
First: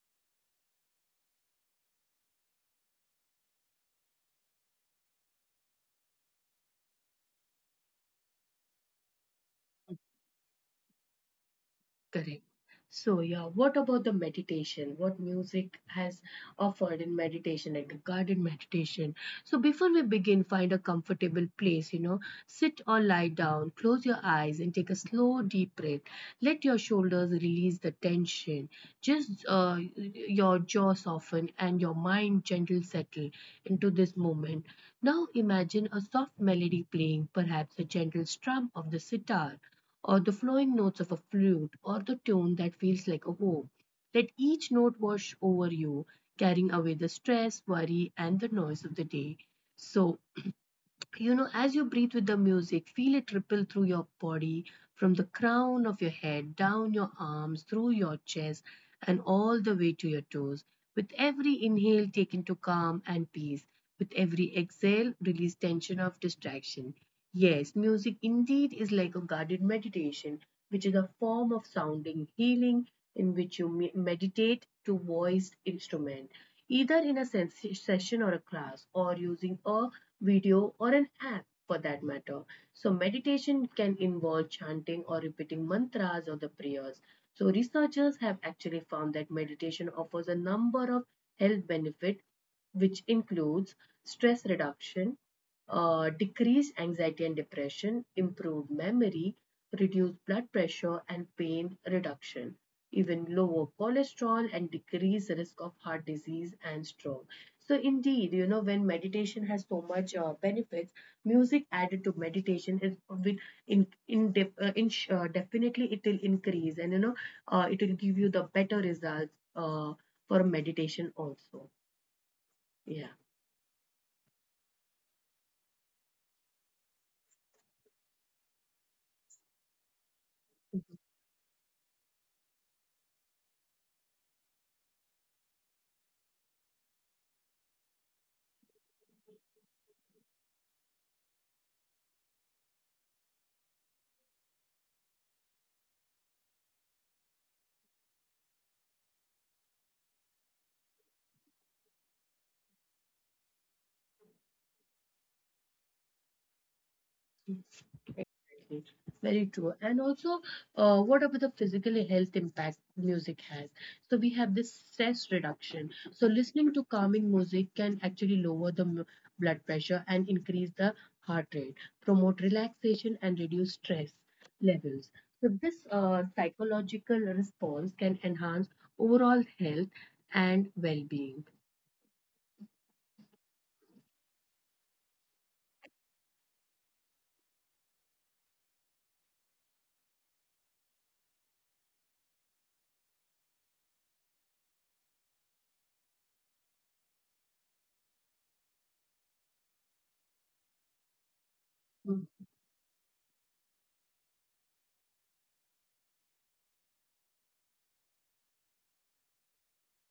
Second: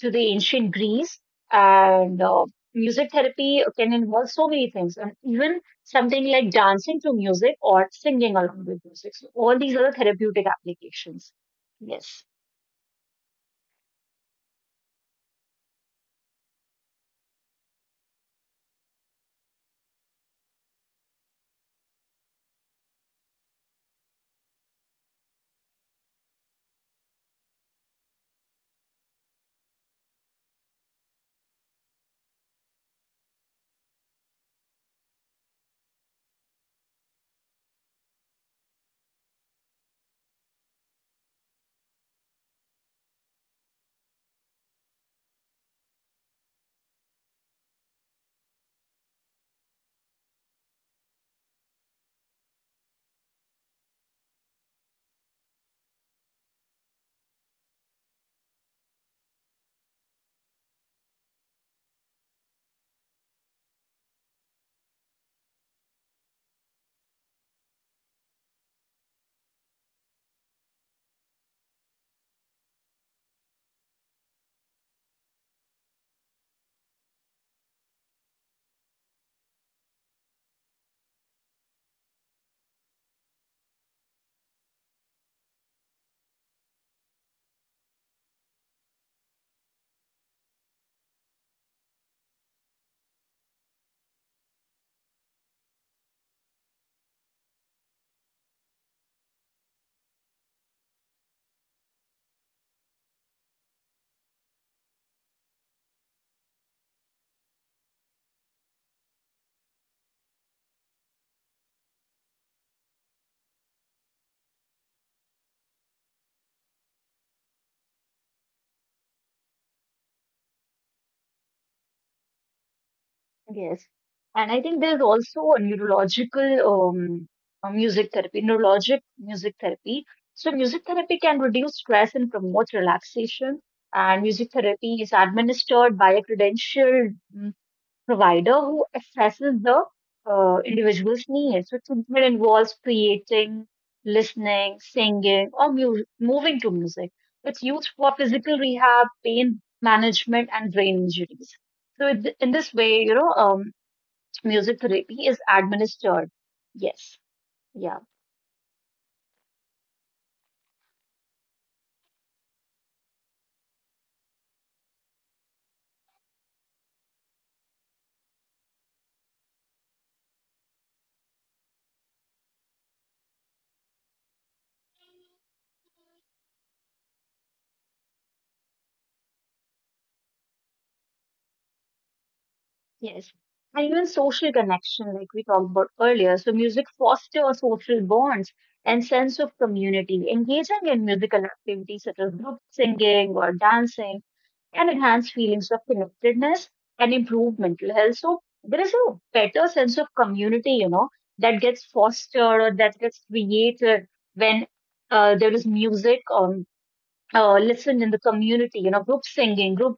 to the ancient Greece, and music therapy can involve so many things, and even something like dancing to music or singing along with music. So all these are the therapeutic applications. Yes. Correct. So, yeah, what about the meditation? What music has offered in meditation, like the guided meditation? So, before we begin, find a comfortable place, you know, sit or lie down, close your eyes, and take a slow, deep breath. Let your shoulders release the tension. Just your jaw soften and your mind gentle settle into this moment. Now, imagine a soft melody playing, perhaps a gentle strum of the sitar or the flowing notes of a flute, or the tone that feels like a home. Let each note wash over you, carrying away the stress, worry, and the noise of the day. So you know, as you breathe with the music, feel it ripple through your body from the crown of your head, down your arms, through your chest, and all the way to your toes. With every inhale, take into calm and peace. With every exhale, release tension of distraction. Yes, music indeed is like a guided meditation, which is a form of sounding healing in which you meditate to voiced instrument either in a session or a class, or using a video or an app for that matter. So, meditation can involve chanting or repeating mantras or the prayers. So, researchers have actually found that meditation offers a number of health benefits which includes stress reduction, decreased anxiety and depression, improved memory, reduced blood pressure and pain reduction, even lower cholesterol and decreased risk of heart disease and stroke. So indeed, you know, when meditation has so much benefits, music added to meditation is with in, def, in definitely it will increase and you know it will give you the better results for meditation also. Yeah. Yes. And I think there's also a neurological music therapy, neurologic music therapy. So music therapy can reduce stress and promote relaxation. And music therapy is administered by a credentialed provider who assesses the individual's needs. So treatment involves creating, listening, singing, or mu moving to music. It's used for physical rehab, pain management, and brain injuries. So in this way, you know, music therapy is administered. Yes. Yeah. Exactly. Very true. And also, what about the physical health impact music has? So we have this stress reduction. So listening to calming music can actually lower the blood pressure and increase the heart rate, promote relaxation and reduce stress levels. So this psychological response can enhance overall health and well-being. Yes. And even social connection, like we talked about earlier. So music fosters social bonds and sense of community. Engaging in musical activities such as group singing or dancing can enhance feelings of connectedness and improve mental health. So there is a better sense of community, you know, that gets fostered or that gets created when there is music. Listen in the community, you know, group singing group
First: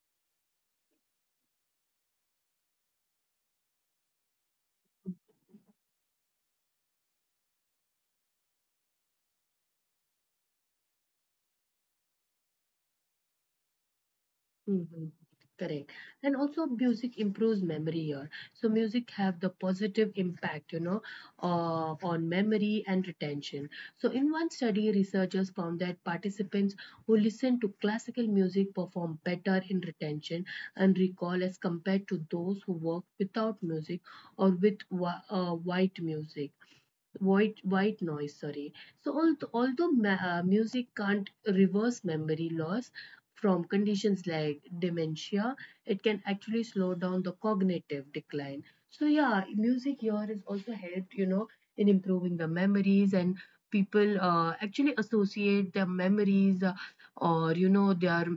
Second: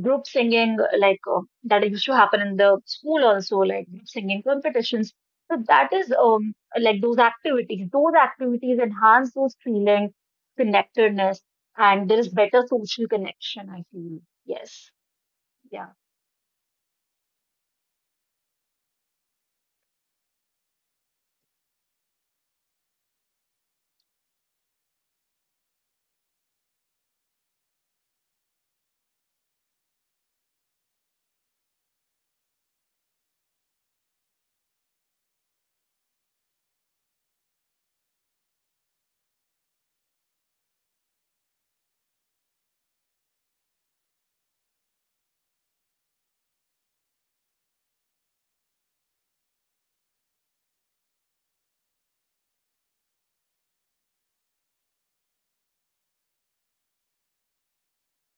group singing like that used to happen in the school also, like group singing competitions. So that is like those activities enhance those feeling connectedness, and there is better social connection, I feel. Yes. Mhm. Correct. Yeah. And also music improves memory here. So music have the positive impact, you know, on memory and retention. So in one study, researchers found that participants who listen to classical music perform better in retention and recall as compared to those who work without music or with white music white noise, sorry. So although music can't reverse memory loss from conditions like dementia. It can actually slow down the cognitive decline. So yeah, music here is also helped, you know, in improving the memories. And people actually associate their memories, or you know, their,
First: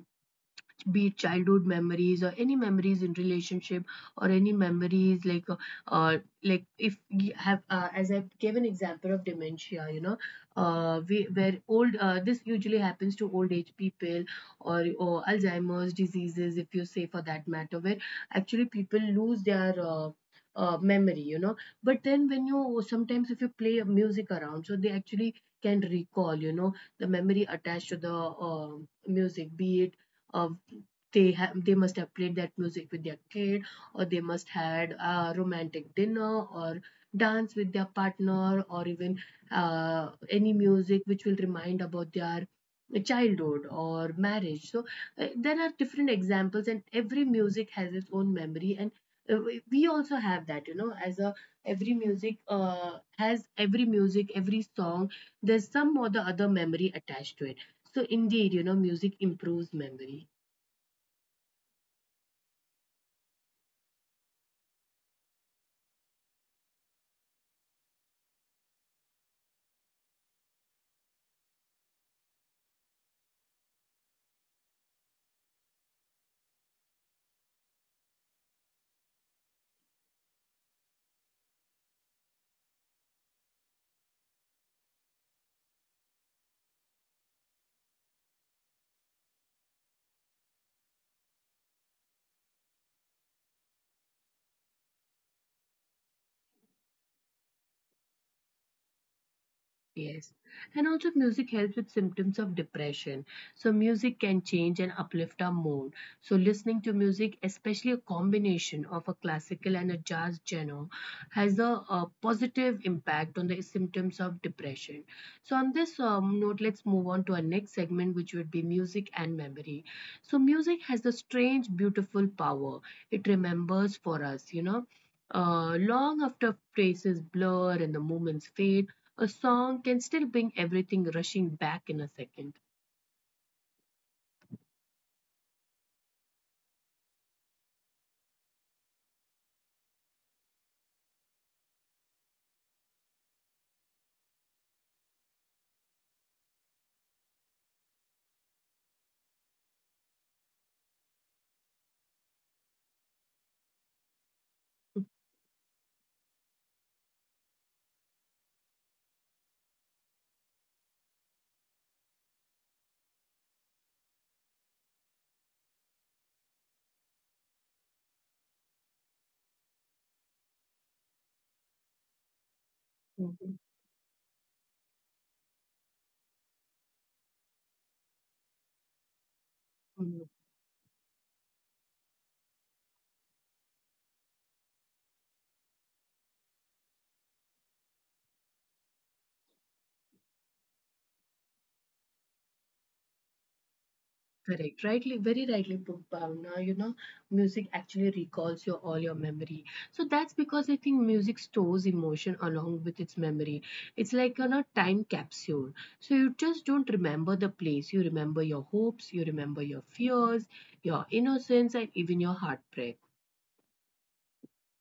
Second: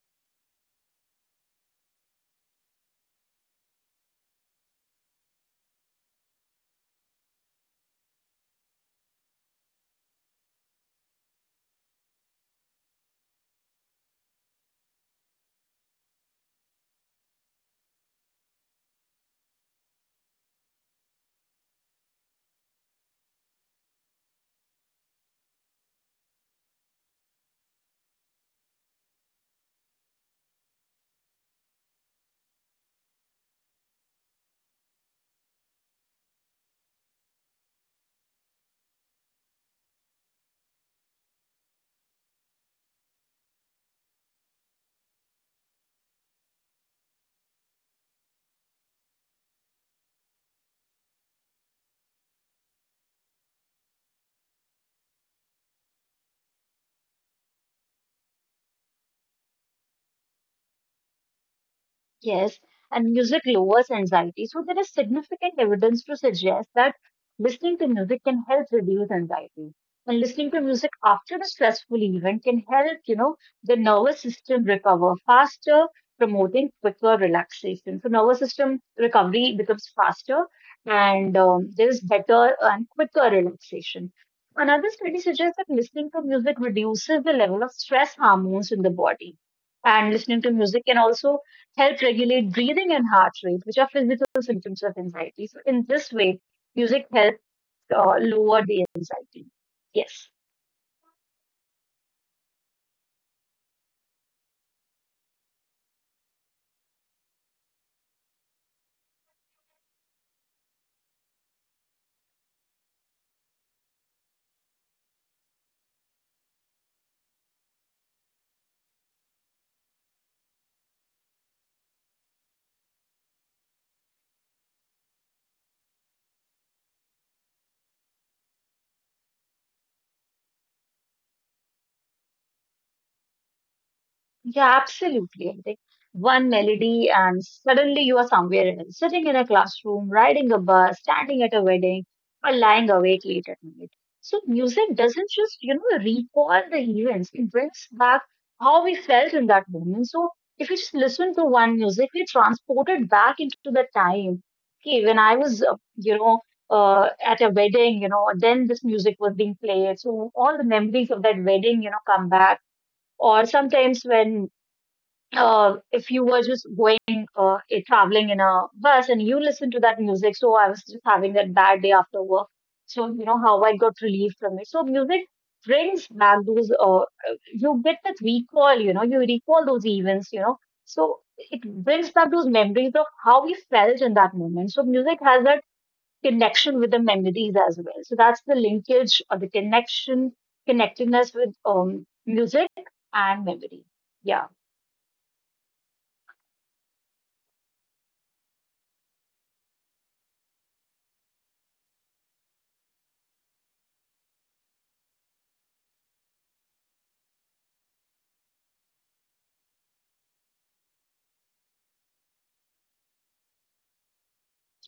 be it childhood memories or any memories in relationship, or any memories uh, like if you have, as I gave an example of dementia, you know, we where old, this usually happens to old age people, or Alzheimer's diseases if you say for that matter, where actually people lose their memory, you know. But then when you sometimes if you play music around, so they actually can recall, you know, the memory attached to the music. Be it uh, they have, they must have played that music with their kid, or they must had a romantic dinner, or dance with their partner, or even any music which will remind about their childhood or marriage. So there are different examples and every music has its own memory. And we also have that, you know, as a, every music has, every music, every song, there's some or the other memory attached to it. So indeed, you know, music improves memory. Yes, and music lowers anxiety. So there is significant evidence to suggest that listening to music can help reduce anxiety. And listening to music after a stressful event can help, you know, the nervous system recover faster, promoting quicker relaxation. So nervous system recovery becomes faster, and there is better and quicker relaxation. Another study suggests that listening to music reduces the level of stress hormones in the body. And listening to music can also help regulate breathing and heart rate, which are physical symptoms of anxiety. So, in this way, music helps lower the anxiety. Yes. Yes. And also, music helps with symptoms of depression. So, music can change and uplift our mood. So, listening to music, especially a combination of a classical and a jazz genre, has a, positive impact on the symptoms of depression. So, on this note, let's move on to our next segment, which would be music and memory. So, music has a strange, beautiful power. It remembers for us, you know. Long after faces blur and the moments fade, a song can still bring everything rushing back in a 2nd. Yeah, absolutely. I think one melody and suddenly you are somewhere else, sitting in a classroom, riding a bus, standing at a wedding, or lying awake late at night. So music doesn't just, you know, recall the events, it brings back how we felt in that moment. So if you just listen to one music, we transported back into the time. Okay, when I was, you know, at a wedding, you know, then this music was being played. So all the memories of that wedding, you know, come back. Or sometimes when if you were just going traveling in a bus and you listen to that music. So I was just having that bad day after work. So you know how Mhm, I got relief from it. So music brings back those. You get that recall. You know, you recall those events. mhm. You know, so it brings back those memories of how we felt in that moment. So music has that connection with the memories as well. So that's the linkage or the connection, connectedness with music and memory. Yeah. Correct. Rightly, very rightly put, Bhavna. You know, music actually recalls your all your memory. So that's because I think music stores emotion along with its memory. It's like a not time capsule. So you just don't remember the place. You remember your hopes, you remember your fears, your innocence, and even your heartbreak.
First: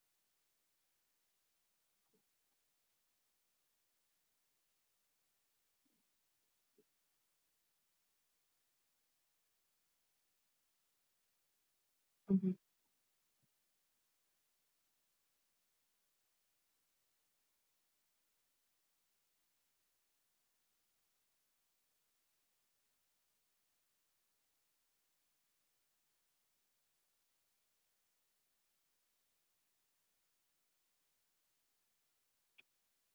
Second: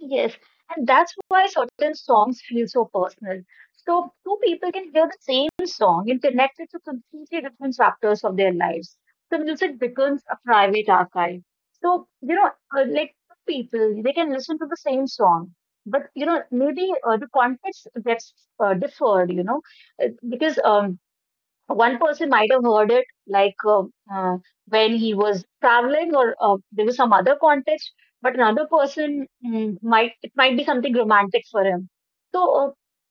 Yes, and that's why certain songs feel so personal. So two people can hear the same song and connect it to completely different chapters of their lives. So music becomes a private archive. So, you know, Mhm, like two people, they can listen to the same song, but, you know, maybe the context gets differed, you know, because one person might have heard it like uh, when he was traveling or there was some other context, but another person, might it might be something romantic for him. So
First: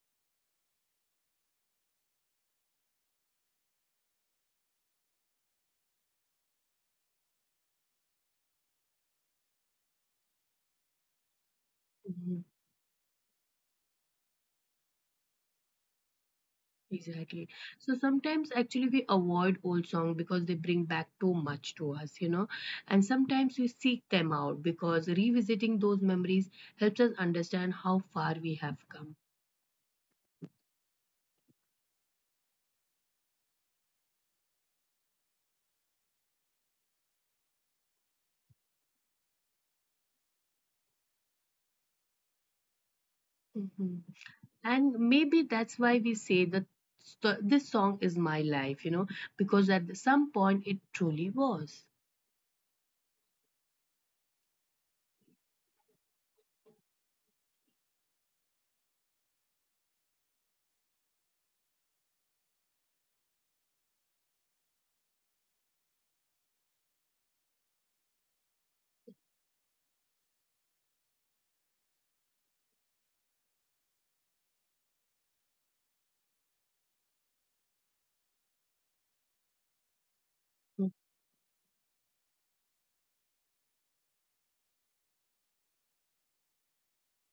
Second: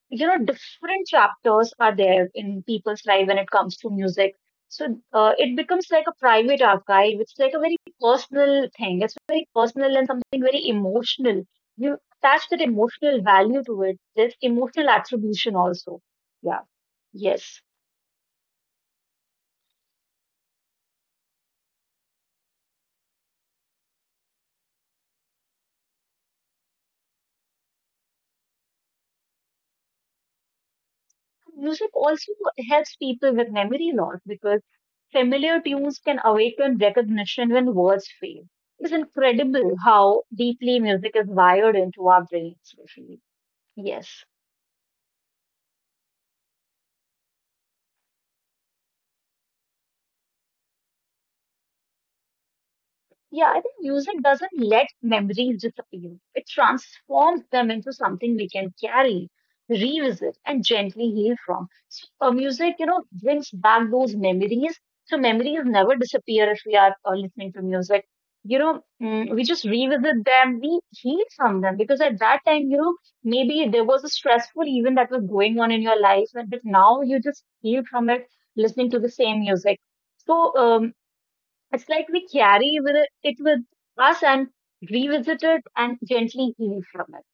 you know, different chapters are there in people's life when it comes to music. So it becomes like a private archive. It's like a very personal thing, it's very personal and something very emotional. You mhm. attach that emotional value to it, there's emotional attribution also. Yeah. Exactly. Yes. So sometimes actually we avoid old song because they bring back too much to us, you know. And sometimes we seek them out because revisiting those memories helps us understand how far we have come. Music also helps people with memory loss because familiar tunes can awaken recognition when words fail. It's incredible how deeply music is wired into our brains, especially. Mhm. Yes. And maybe that's why we say that this song is my life, you know, because at some point it truly was. Yeah, I think music doesn't let memories disappear. It transforms them into something we can carry, revisit, and gently heal from. So, music, you know, brings back those memories. So memories never disappear if we are listening to music. You know, we just revisit them, we heal from them, because at that time, you know, maybe there was a stressful event that was going on in your life, but now you just heal from it listening to the same music. So, Hmm. It's like we carry it with us and revisit it and gently heal from it.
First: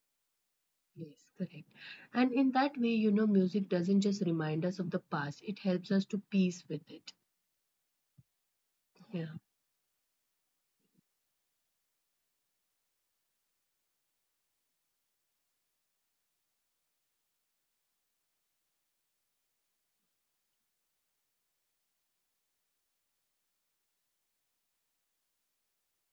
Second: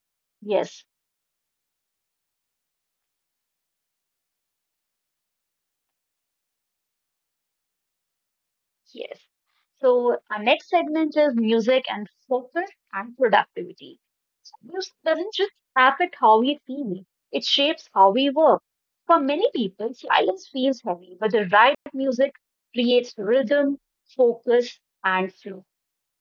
Yes, Yes, correct. And in that way, you know, music doesn't just remind us of the past, it helps us to peace with it. yes. Yeah. So our next segment is music and focus and productivity. Music doesn't just affect how we feel; it shapes how we work. For many people, silence feels heavy, but the right music creates rhythm, focus, and flow.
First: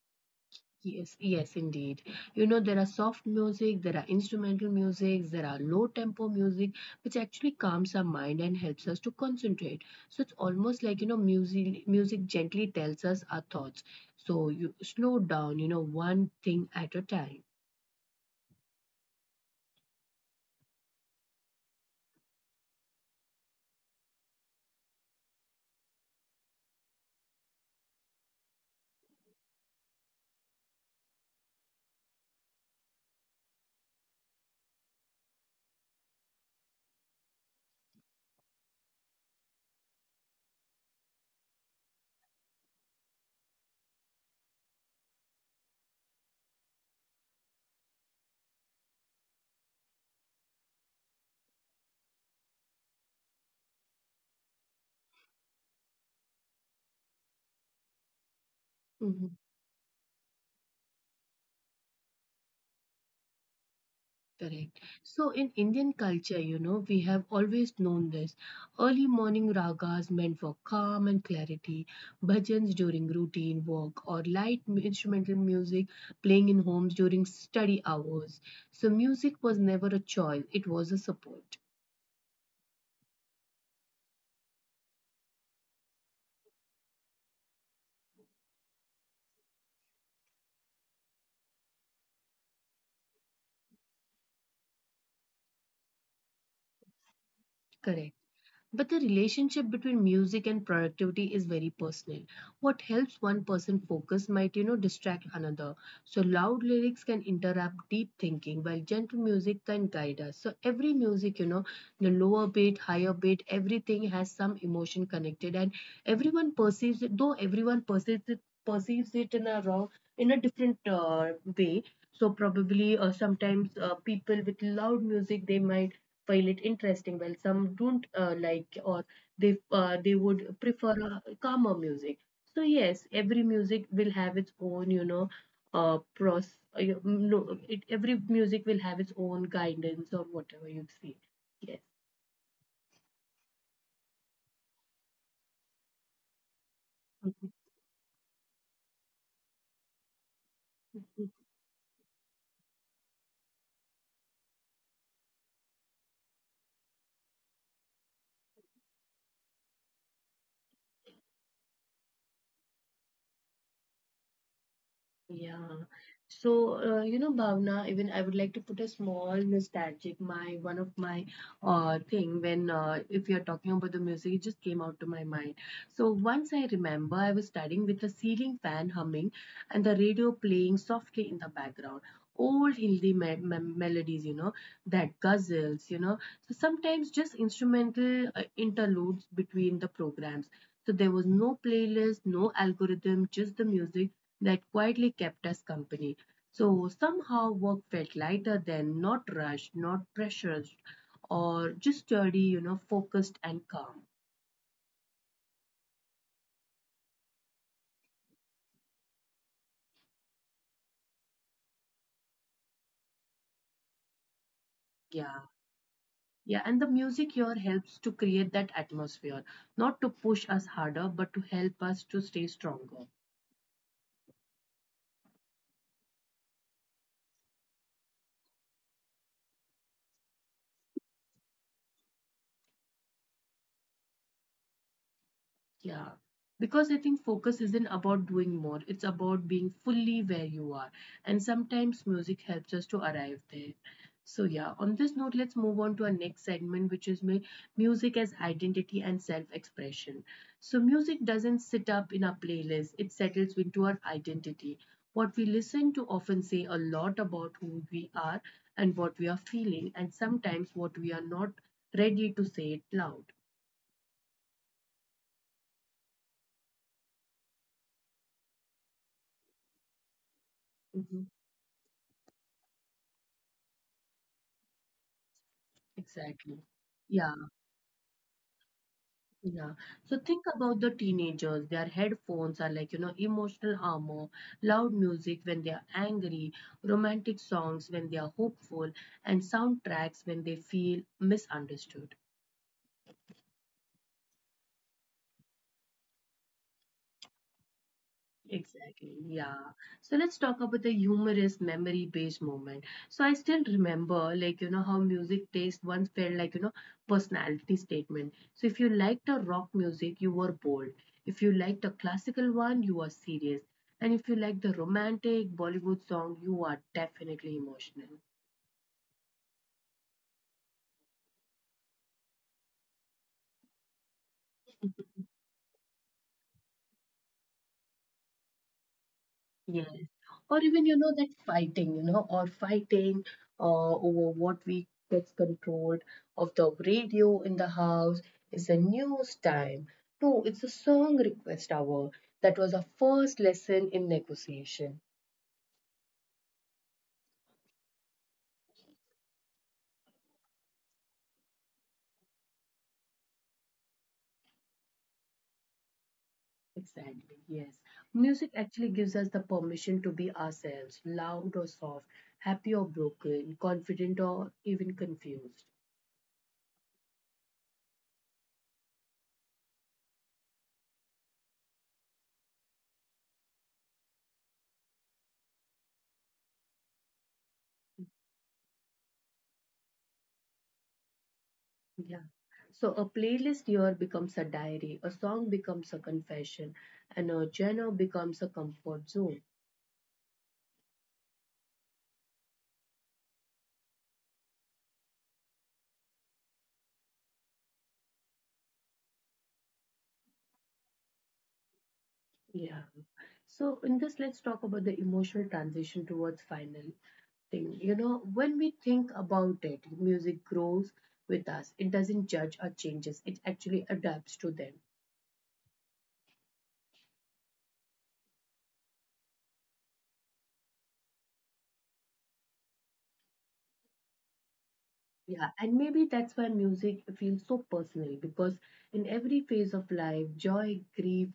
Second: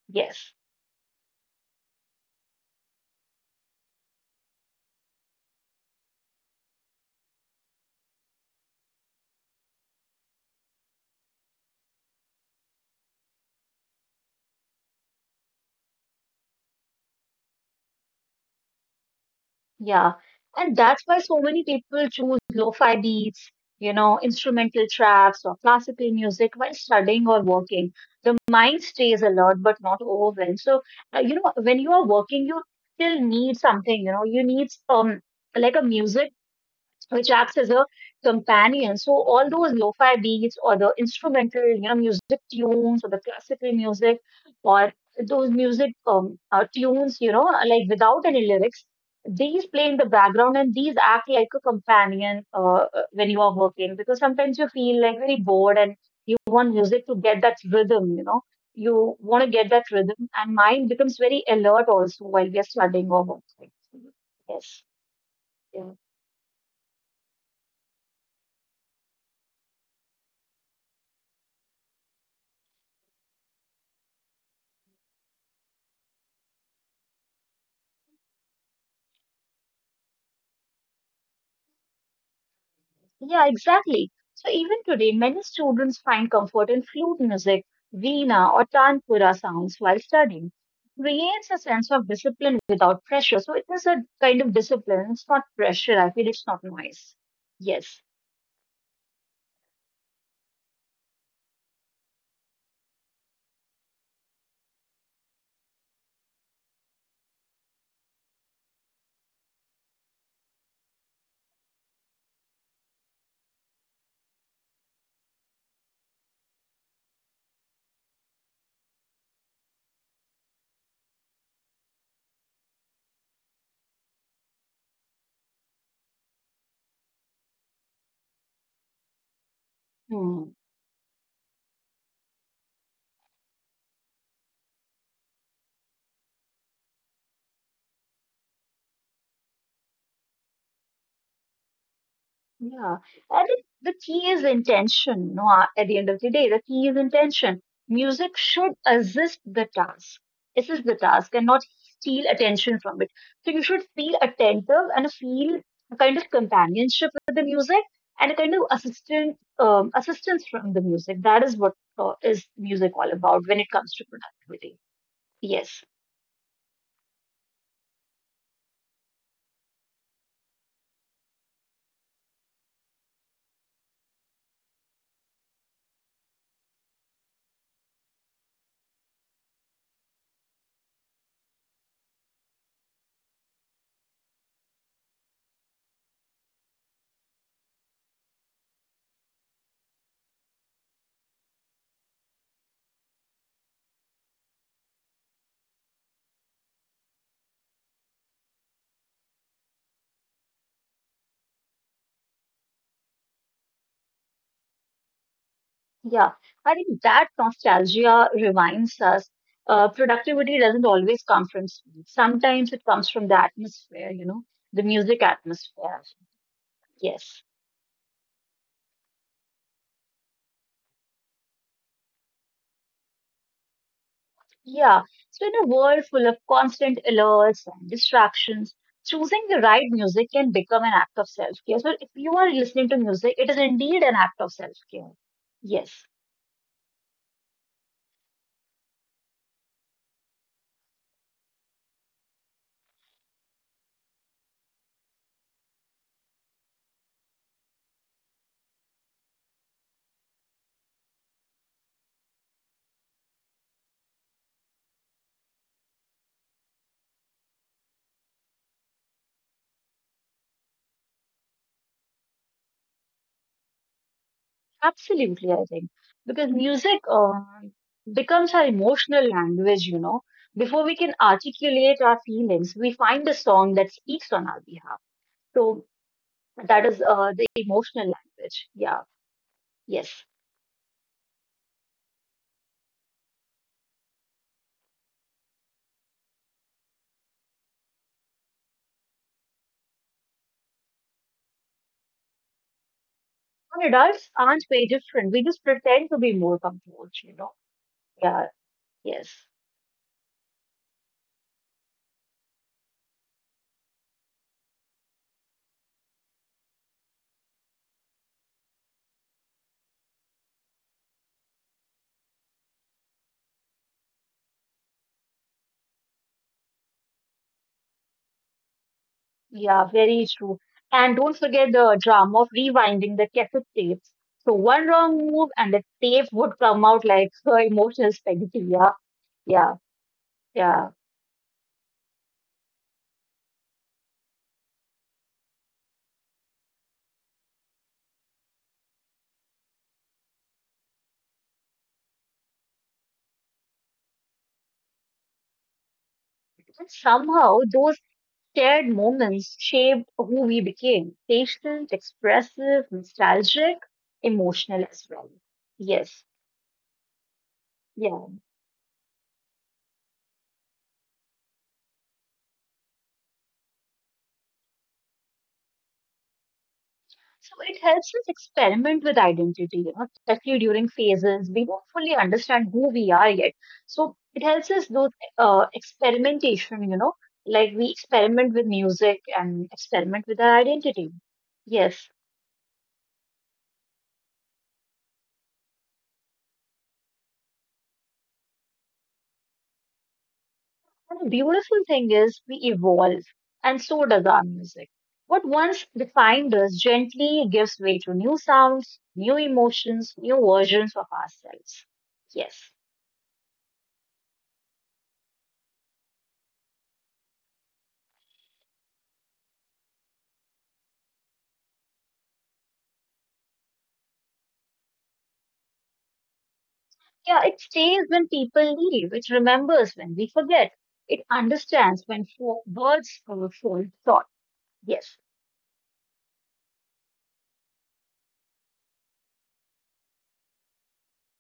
Yes. Yes, yes, indeed. You know, there are soft music, there are instrumental music, there are low tempo music, which actually calms our mind and helps us to concentrate. So it's almost like, you know, music gently tells us our thoughts. So you slow down, you know, one thing at a time. Yeah, and that's why so many people choose lo-fi beats, you know, instrumental tracks or classical music while studying or working. The mind stays alert but not overwhelmed. So, you know, when you are working, you still need something, you know, you need like a music which acts as a companion. So all those lo-fi beats or the instrumental, you know, music tunes or the classical music or those music tunes, you know, like without any lyrics, these play in the background and these act like a companion when you are working, because sometimes you feel like very bored and you want music to get that rhythm, you know. You Mm-hmm. want to get that rhythm, and mind becomes very alert also while we are studying or working. Correct. Yes. So in Indian Yeah. culture, you know, we have always known this. Early morning ragas meant for calm and clarity, bhajans during routine work, or light instrumental music playing in homes during study hours. So music was never a choice, it was a support. Yeah, exactly. So even today, many students find comfort in flute music, veena or tanpura sounds while studying. Creates a sense of discipline without pressure. So it is a kind of discipline. It's not pressure, I feel. It's not noise. Yes. Correct. But the relationship between music and productivity is very personal. What helps one person focus might, you know, distract another. So loud lyrics can interrupt deep thinking, while gentle music can guide us. So every music, you know, the lower beat, higher beat, everything has some emotion connected, and everyone perceives it. Though everyone perceives it, perceives it in a raw, in a different way. So probably, sometimes people with loud music, they might find it interesting, while some don't like, or they, they would Hmm. prefer calmer music. So yes, every music will have its own, you know, pros. You- no, it, every music will have its own guidance or whatever you'd say. Yes. Yeah, and it, the key is intention. No, at the end of the day, the key is intention. Music should assist the task, and not steal attention from it. So you should feel attentive and feel a kind of companionship with the music and a kind of assistant assistance from the music. That is what is music all about when it comes to productivity. Yeah. Yes. So, you know, Bhavna, even I would like to put a small nostalgic, my one of my thing when, if you're talking about the music, it just came out to my mind. So once I remember I was studying with a ceiling fan humming and the radio playing softly in the background. Old Hindi me me melodies, you know, that guzzles, you know. So sometimes just instrumental interludes between the programs. So there was no playlist, no algorithm, just the music that quietly kept us company. So somehow work felt lighter then, not rushed, not pressured, or just sturdy, you know, focused and calm. Yeah, I think that nostalgia reminds us productivity doesn't always come from speed. Sometimes it comes from the atmosphere, you know, the music Yeah. atmosphere. Yeah, and the music Yes. here helps to create that atmosphere, not to push us harder, but to help us to stay stronger. Yeah. So, in a world full of constant alerts and distractions, choosing the right music can become an act of self-care. So, if you are listening to music, it is indeed an act of self-care. Yes. Yeah, because I think focus isn't about doing more, it's about being fully where you are. And sometimes music helps us to arrive there. So, yeah, on this note, let's move on to our next segment, which is music as identity and self expression. So, music doesn't sit up in our playlist, it settles into our identity. What we listen to often say a lot about who we are and what we are feeling, and sometimes what we are not ready to say it loud. Absolutely, I think. Because music becomes our emotional language, you know. Before we can Mhm. articulate our feelings, we find a song that speaks on our behalf. So Exactly. that is Yeah, the emotional language. Yeah, Yeah. So yes. think about the teenagers. Their headphones are like, you know, emotional armor, loud music when they are angry, romantic songs when they are hopeful, and soundtracks when they feel misunderstood. And adults aren't very different. We just pretend to be more composed. You know. Yeah, Exactly, yes. yeah. So let's talk about the humorous memory based moment. So I still remember, like, you know, how music taste once felt like, you know, personality statement. So if you liked the rock music, you were bold. If you liked the classical one, you were serious. And if you liked the romantic Bollywood song, you are definitely emotional. Yeah, very true. And don't forget the drama of rewinding the cassette tapes. So one wrong move and the tape would come out like emotional spaghetti. Yeah, yeah. Or even you Yeah. know that fighting, you know, or fighting over what we gets controlled of the radio in the house. Is a news time? No, it's a song request hour. That was our first lesson in negotiation. And somehow those shared moments shaped who we became patient, expressive, nostalgic, emotional as well. Yes. Exactly, yes. Yeah. Music actually gives us the permission to be ourselves, loud or soft, happy or broken, confident or even confused. So it helps us experiment with identity, you know, especially during phases we don't fully understand who we are yet. So it helps us those experimentation, you know, like we experiment with music and experiment with our identity. Yes. Yeah. So a playlist here becomes a diary, a song becomes a confession, and a genre becomes a comfort zone. And the beautiful thing is, we evolve, and so does our music. What once defined us gently gives way to new sounds, new emotions, new versions of ourselves. Yes. Yeah. So in this, let's talk about the emotional transition towards final thing. You know, when we think about it, music grows with us. It doesn't judge our changes. It actually adapts to them. Yeah, it stays when people leave, it remembers when we forget, it understands when words fall short. Yes. Yeah, and maybe that's why music feels so personal because in every phase of life, joy, grief,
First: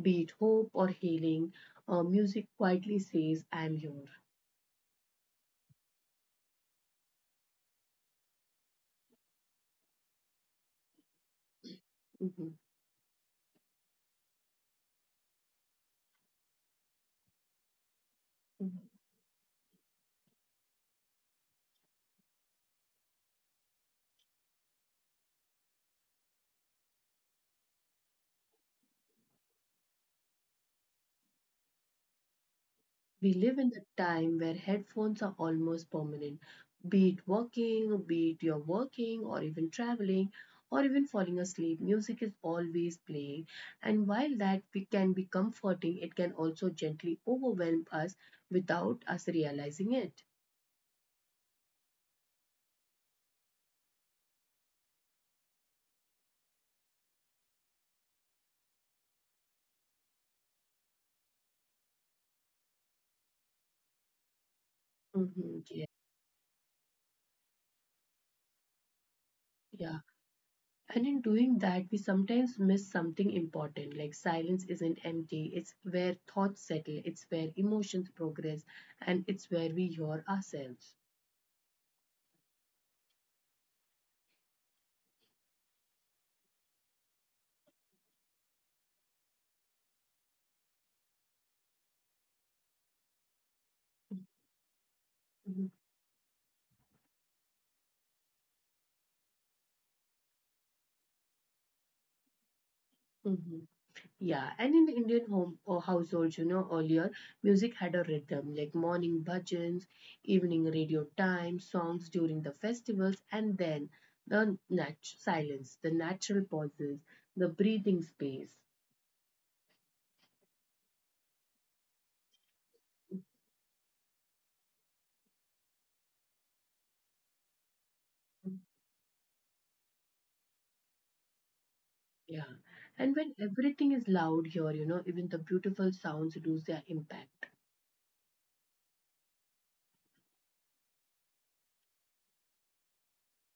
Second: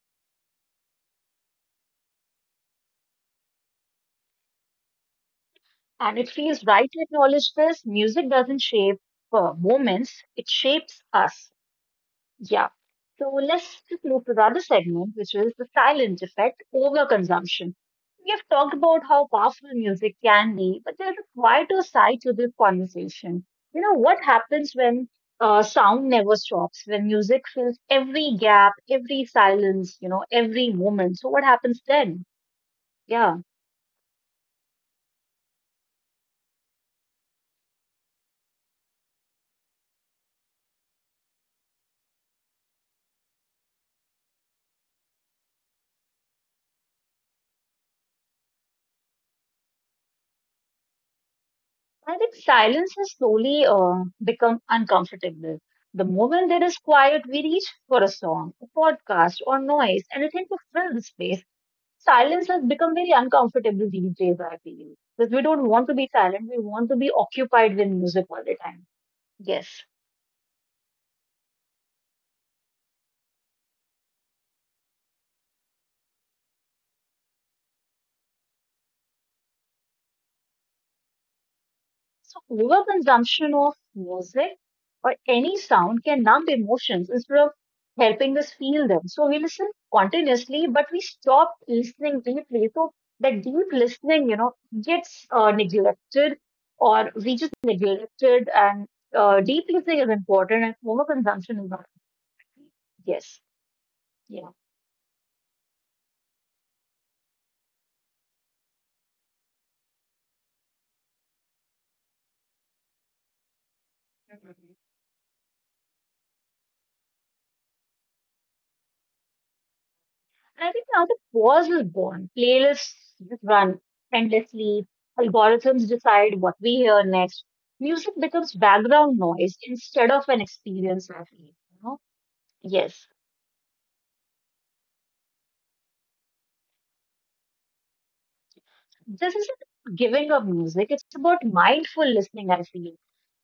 be it hope or healing, music quietly says, I'm here. And it feels right to acknowledge this music doesn't shape moments, it shapes us. Mhm. Yeah. So let's just move to the other segment, which is the silent effect overconsumption. We have talked about how powerful music can be, but there's a quieter side to this conversation. You know, what happens when sound never stops, when music fills every gap, every silence, you know, every moment? So, what happens then? We Yeah. live in the time where headphones are almost permanent, be it working, be it you're working, or even traveling, or even falling asleep. Music is always playing. And while that we can be comforting, it can also gently overwhelm us without us realizing it. I think silence has slowly become uncomfortable. The moment there is quiet, we reach for a song, a podcast, or noise, anything to fill the space. Silence has become very uncomfortable these days, I feel. Because we Mhm, don't Yeah, want to be silent, we want to be occupied with music all the time. Yes. yeah. And in doing that, we sometimes miss something important. Like silence isn't empty, it's where thoughts settle, it's where emotions progress, and it's where we hear ourselves. So overconsumption of music or any sound can numb emotions instead of helping us feel them. So we listen continuously, but we stop listening deeply. So that deep listening, you know, gets Mm-hmm. neglected or we just neglected and deep listening is important and overconsumption is not. Yes. Mm-hmm. Yeah. Yeah, and in Indian home or households, you know, earlier music had a rhythm like morning bhajans, evening radio time, songs during the festivals, and then the silence, the natural pauses, the breathing space. And I think now the pause is born. Playlists just run endlessly. Algorithms decide what we hear next. Music becomes background noise instead of an experience, of feel. You know? Yeah. Yes, And when everything is loud here, you know, even the beautiful sounds lose their impact. this isn't giving up music. It's about mindful listening, I feel.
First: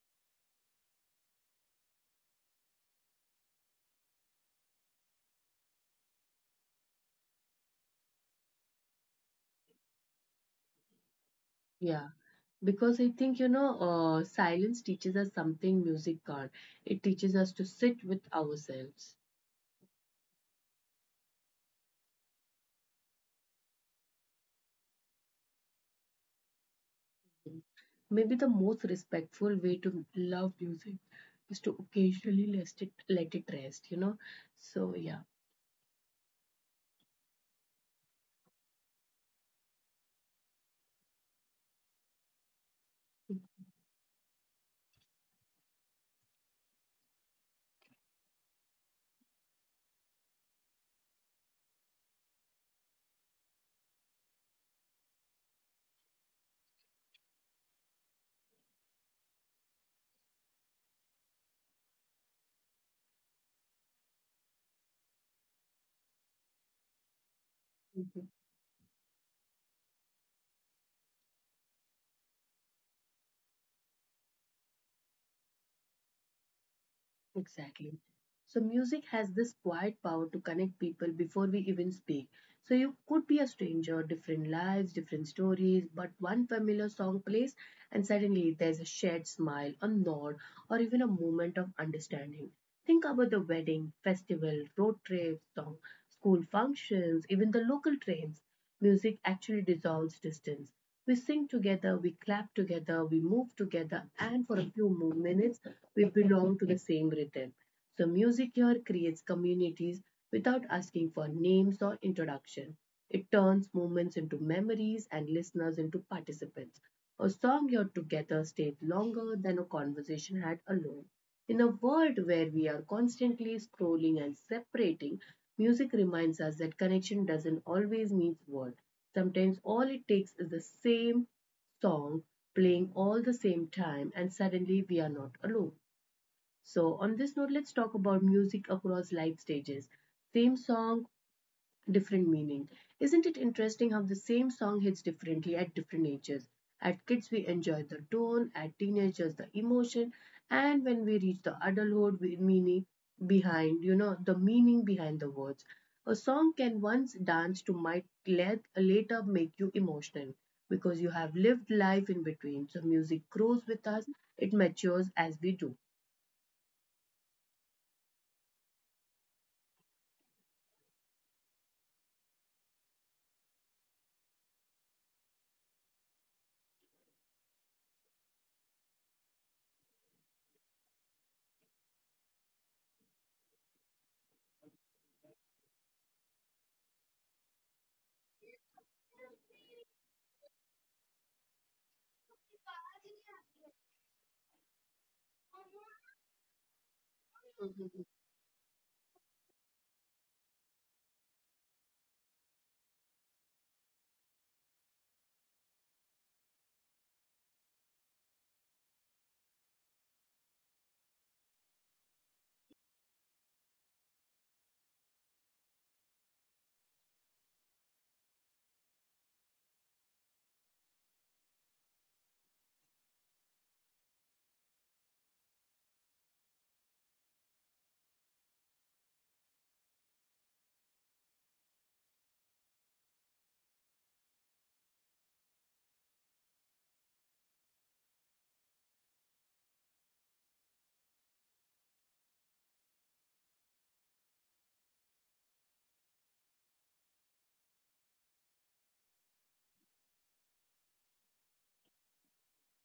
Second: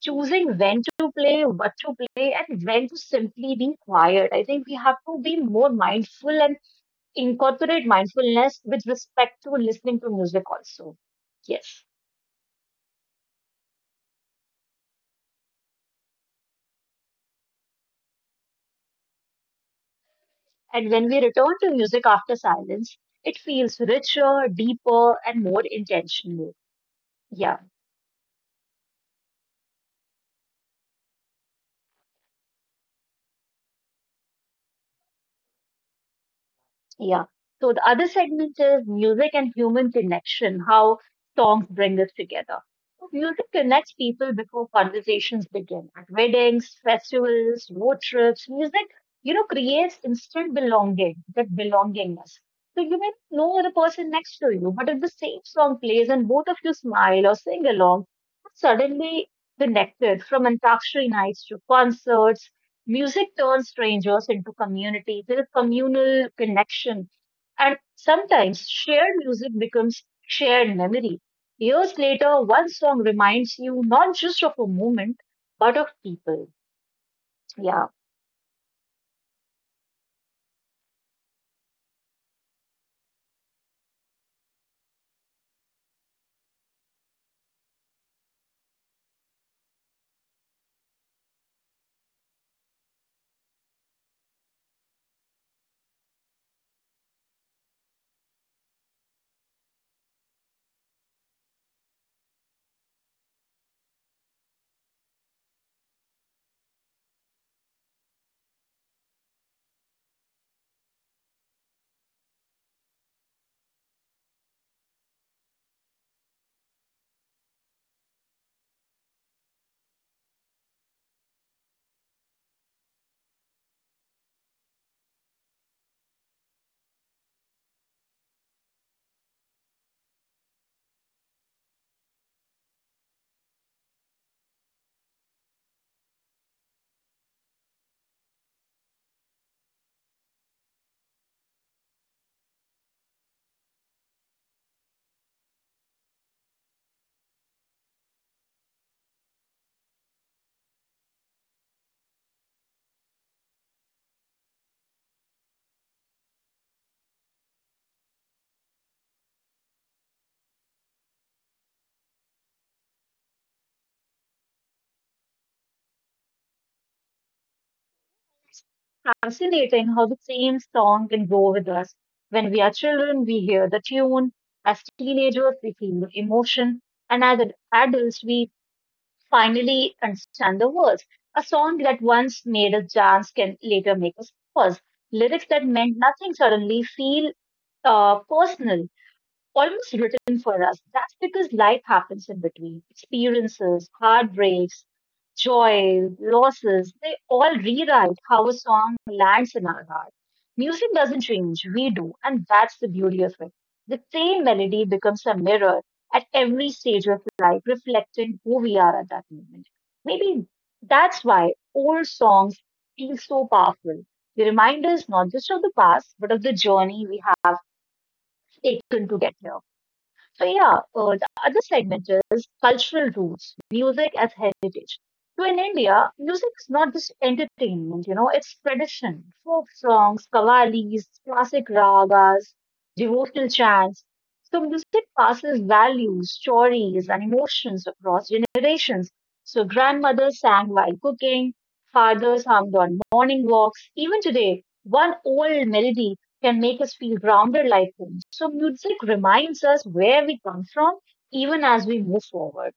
Choosing when to play, what to play, and when to simply be quiet. I think we have to be more mindful and incorporate mindfulness with respect to listening to music also. Yes. Yeah. Because I think, you know, silence teaches us something music can't. It teaches us to sit with ourselves. And when we return to music after silence, it feels richer, deeper, and more intentional. Yeah. Maybe the most respectful way to love music is to occasionally let it rest, you know. So yeah. Yeah. So the other segment is music and human connection, how songs bring us together. So music connects people before conversations begin at weddings, festivals, road trips. Music, you know, creates instant belonging, that belongingness. So you may not know the person next to you, but if the same song plays and both of you smile or sing along, you're suddenly connected from Antakshari nights to concerts. Music turns strangers into community. There's a communal connection. And Mm-hmm. sometimes shared music becomes shared memory. Years later, one song reminds you not just of a moment, but of people. Yeah, Exactly. So, music has this quiet power to connect people before we even speak. So you could be a stranger, different lives, different stories, but one familiar song plays, and suddenly there's a shared smile, a nod, or even a moment of understanding. Think about the wedding, festival, road trips, song, school functions, even the local trains. Music actually dissolves distance. We sing together, we clap together, we move together, and for a few more minutes, we belong to the same rhythm. So music here creates communities without asking for names or introduction. It turns moments into memories and listeners into participants. A song heard together stayed longer than a conversation had alone. In a world where we are constantly scrolling and separating, music reminds us that connection doesn't always mean words. Sometimes all it takes is the same song playing all the same time, and suddenly we are not alone. So, on this note, let's talk about music across life stages. Same song, different meaning. Isn't it interesting how the same song hits differently at different ages? At kids, we enjoy the tone; at teenagers, the emotion; and when we reach the adulthood, we meaning behind, the meaning behind the words. A song can once dance to might let, later make you emotional because you have lived life in between. So, music grows with us, it matures as we do. fascinating how the same song can go with us. When we are children, we hear the tune. As teenagers, we feel the emotion. And as adults, we finally understand the words. A song that once made us dance can later make us pause. Lyrics that meant nothing suddenly feel personal, almost written for us. That's because life happens in between. Experiences, heartbreaks, joy, losses, they all rewrite how a song lands in our heart. Music doesn't change, we do, and that's the beauty of it. The same melody becomes a mirror at every stage of life, reflecting who we are at that moment. Maybe that's why old songs feel so powerful. They remind us not just of the past, but of the journey we have taken to get here. So yeah, the other segment is cultural roots, music as heritage. So in India, music is not just entertainment, you know, it's tradition. Folk songs, kavalis, classic ragas, devotional chants. So music passes values, stories, and emotions across generations. So grandmothers sang while cooking, fathers hummed on morning walks. Even today, one old melody can make us feel grounded like home. So music reminds us where we come from even as we move forward.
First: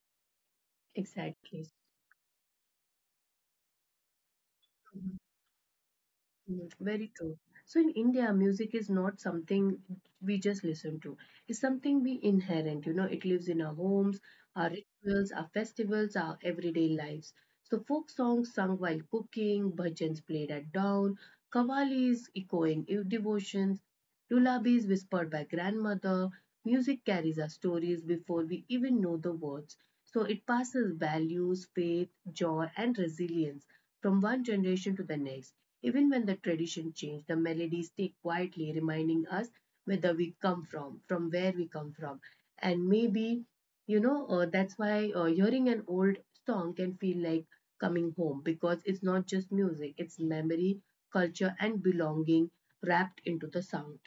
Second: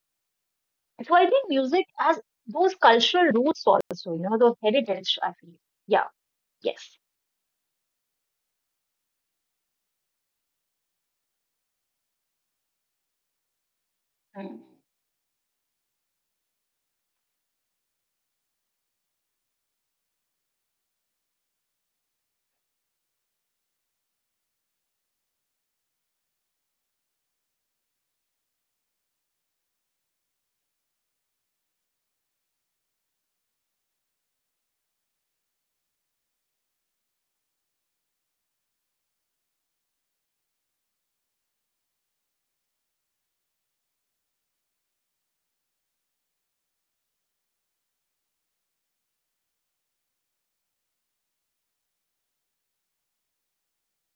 So I think Exactly. music has those cultural roots also, you know, the Mhm. heritage, I feel. Yeah, Mhm. yes. Very true. So in India, music is not something we just listen to. It's something we inherent. You know, it lives in our homes, Mm. our rituals, our festivals, our everyday lives. So folk songs sung while cooking, bhajans played at dawn, Qawwalis echoing devotions, lullabies whispered by grandmother. Music carries our stories before we even know the words. So it passes values, faith, joy, and resilience from one generation to the next. Even when the tradition changes, the melodies stay, quietly reminding us whether we come from where we come from, and maybe that's why hearing an old song can feel like coming home, because it's not just music, it's memory, culture, and belonging wrapped into the sound.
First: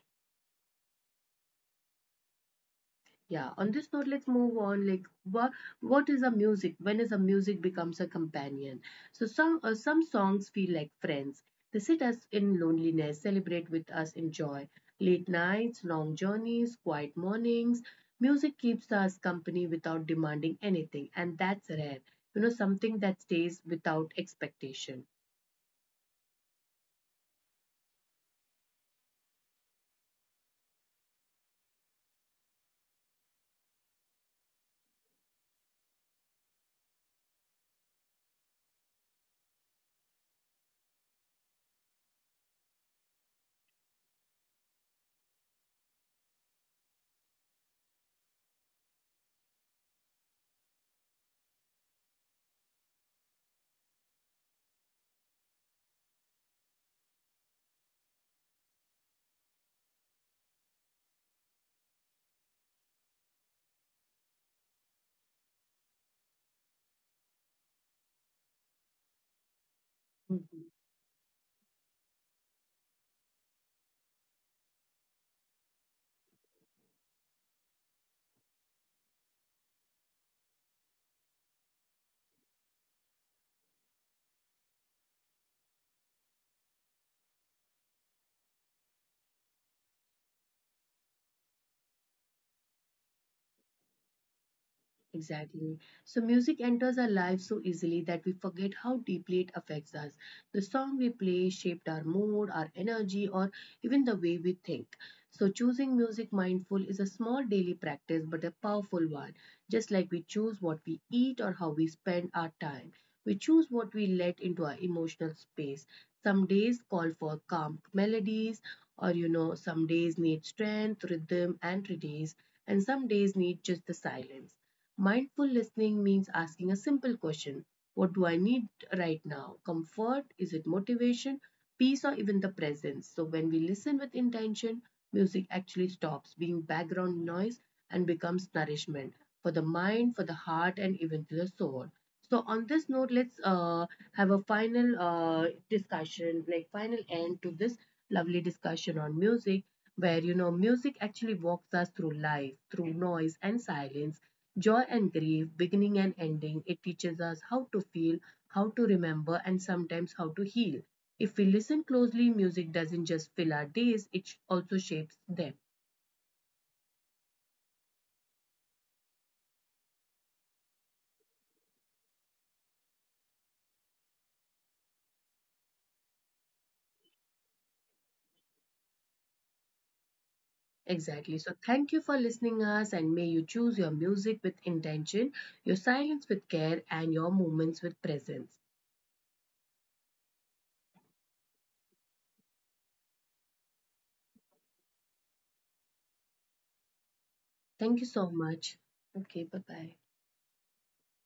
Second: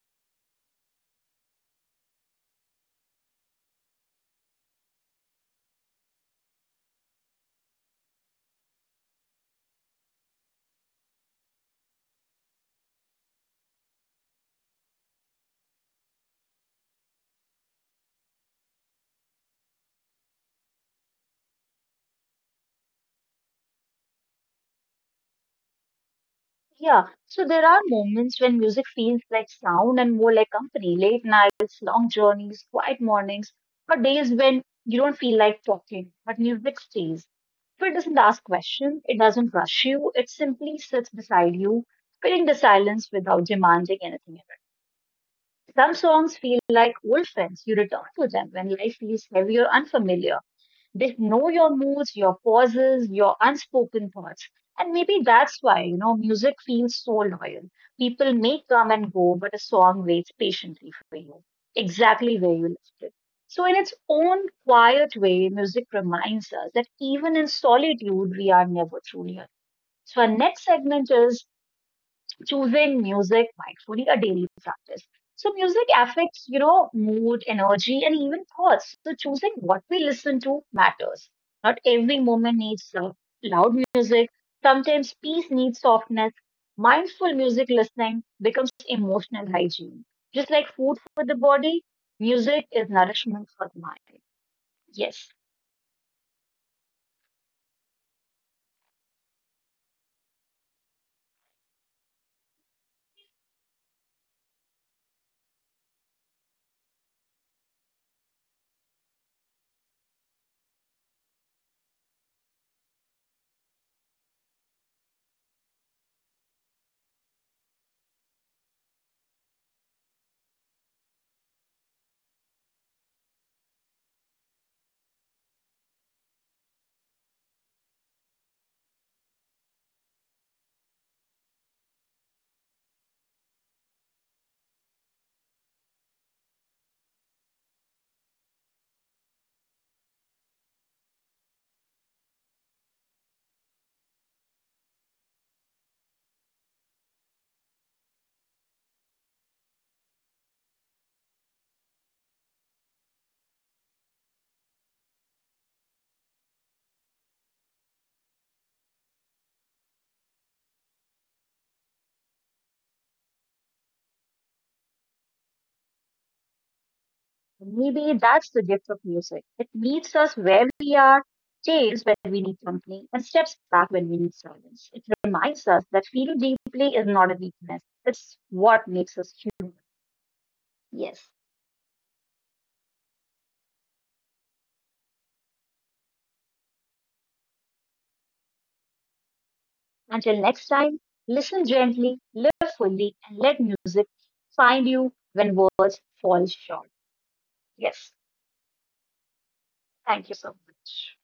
Yeah, on this note, let's move on. Like, what is a music? When is a music becomes a companion? So some songs feel like friends. They sit us in loneliness, celebrate with us in joy. Late nights, long journeys, quiet mornings. Music keeps us company without demanding anything, and that's rare. You know, something that stays without expectation. Yeah, so there are moments when music feels like sound and more like company. Late nights, long journeys, quiet mornings, or days when you don't feel like talking, but music stays. So it doesn't ask questions, it doesn't rush you, it simply sits beside you, filling the silence without demanding anything in return. Some songs feel like old friends, you return to them when life feels heavy or unfamiliar. They know your moods, your pauses, your unspoken thoughts. And maybe that's why, you know, music feels so loyal. People may come and go, but a song waits patiently for you, exactly where you left it. So, in its own quiet way, music reminds us that even in solitude, we are never truly alone. So, our next Mm-hmm. segment is choosing music mindfully, a daily practice. So music affects, you know, mood, energy, and even thoughts. So choosing what we listen to matters. Not every moment needs loud music. Sometimes peace needs softness. Mindful music listening becomes emotional hygiene. Just like food for the body, music is nourishment for the mind. Yes. Exactly. So music enters our lives so easily that we forget how deeply it affects us. The song we play shaped our mood, our energy, or even the way we think. So choosing music mindful is a small daily practice, but a powerful one. Just like we choose what we eat or how we spend our time, we choose what we let into our emotional space. Some days call for calm melodies, or some days need strength, rhythm, and release, and some days need just the silence. Mindful listening means asking a simple question: what do I need right now? Comfort? Is it motivation? Peace, or even the presence? So, when we listen with intention, music actually stops being background noise and becomes nourishment for the mind, for the heart, and even to the soul. So, on this note, let's have a final discussion, like final end to this lovely discussion on music, where you know music actually walks us through life, through noise and silence, joy and grief, beginning and ending. It teaches us how to feel, how to remember, and sometimes how to heal. If we listen closely, music doesn't just fill our days, it also shapes them. Maybe that's the gift of music. It meets us where we are, stays when we need company, and steps back when we need silence. It reminds us that feeling deeply is not a weakness, it's what makes us human. Yes. Exactly. So thank you for listening us, and may you choose your music with intention, your silence with care, and your moments with presence. Until next time, listen gently, live fully, and let music find you when words fall short. Thank you Yes. so much. Okay, bye-bye. Thank you so much.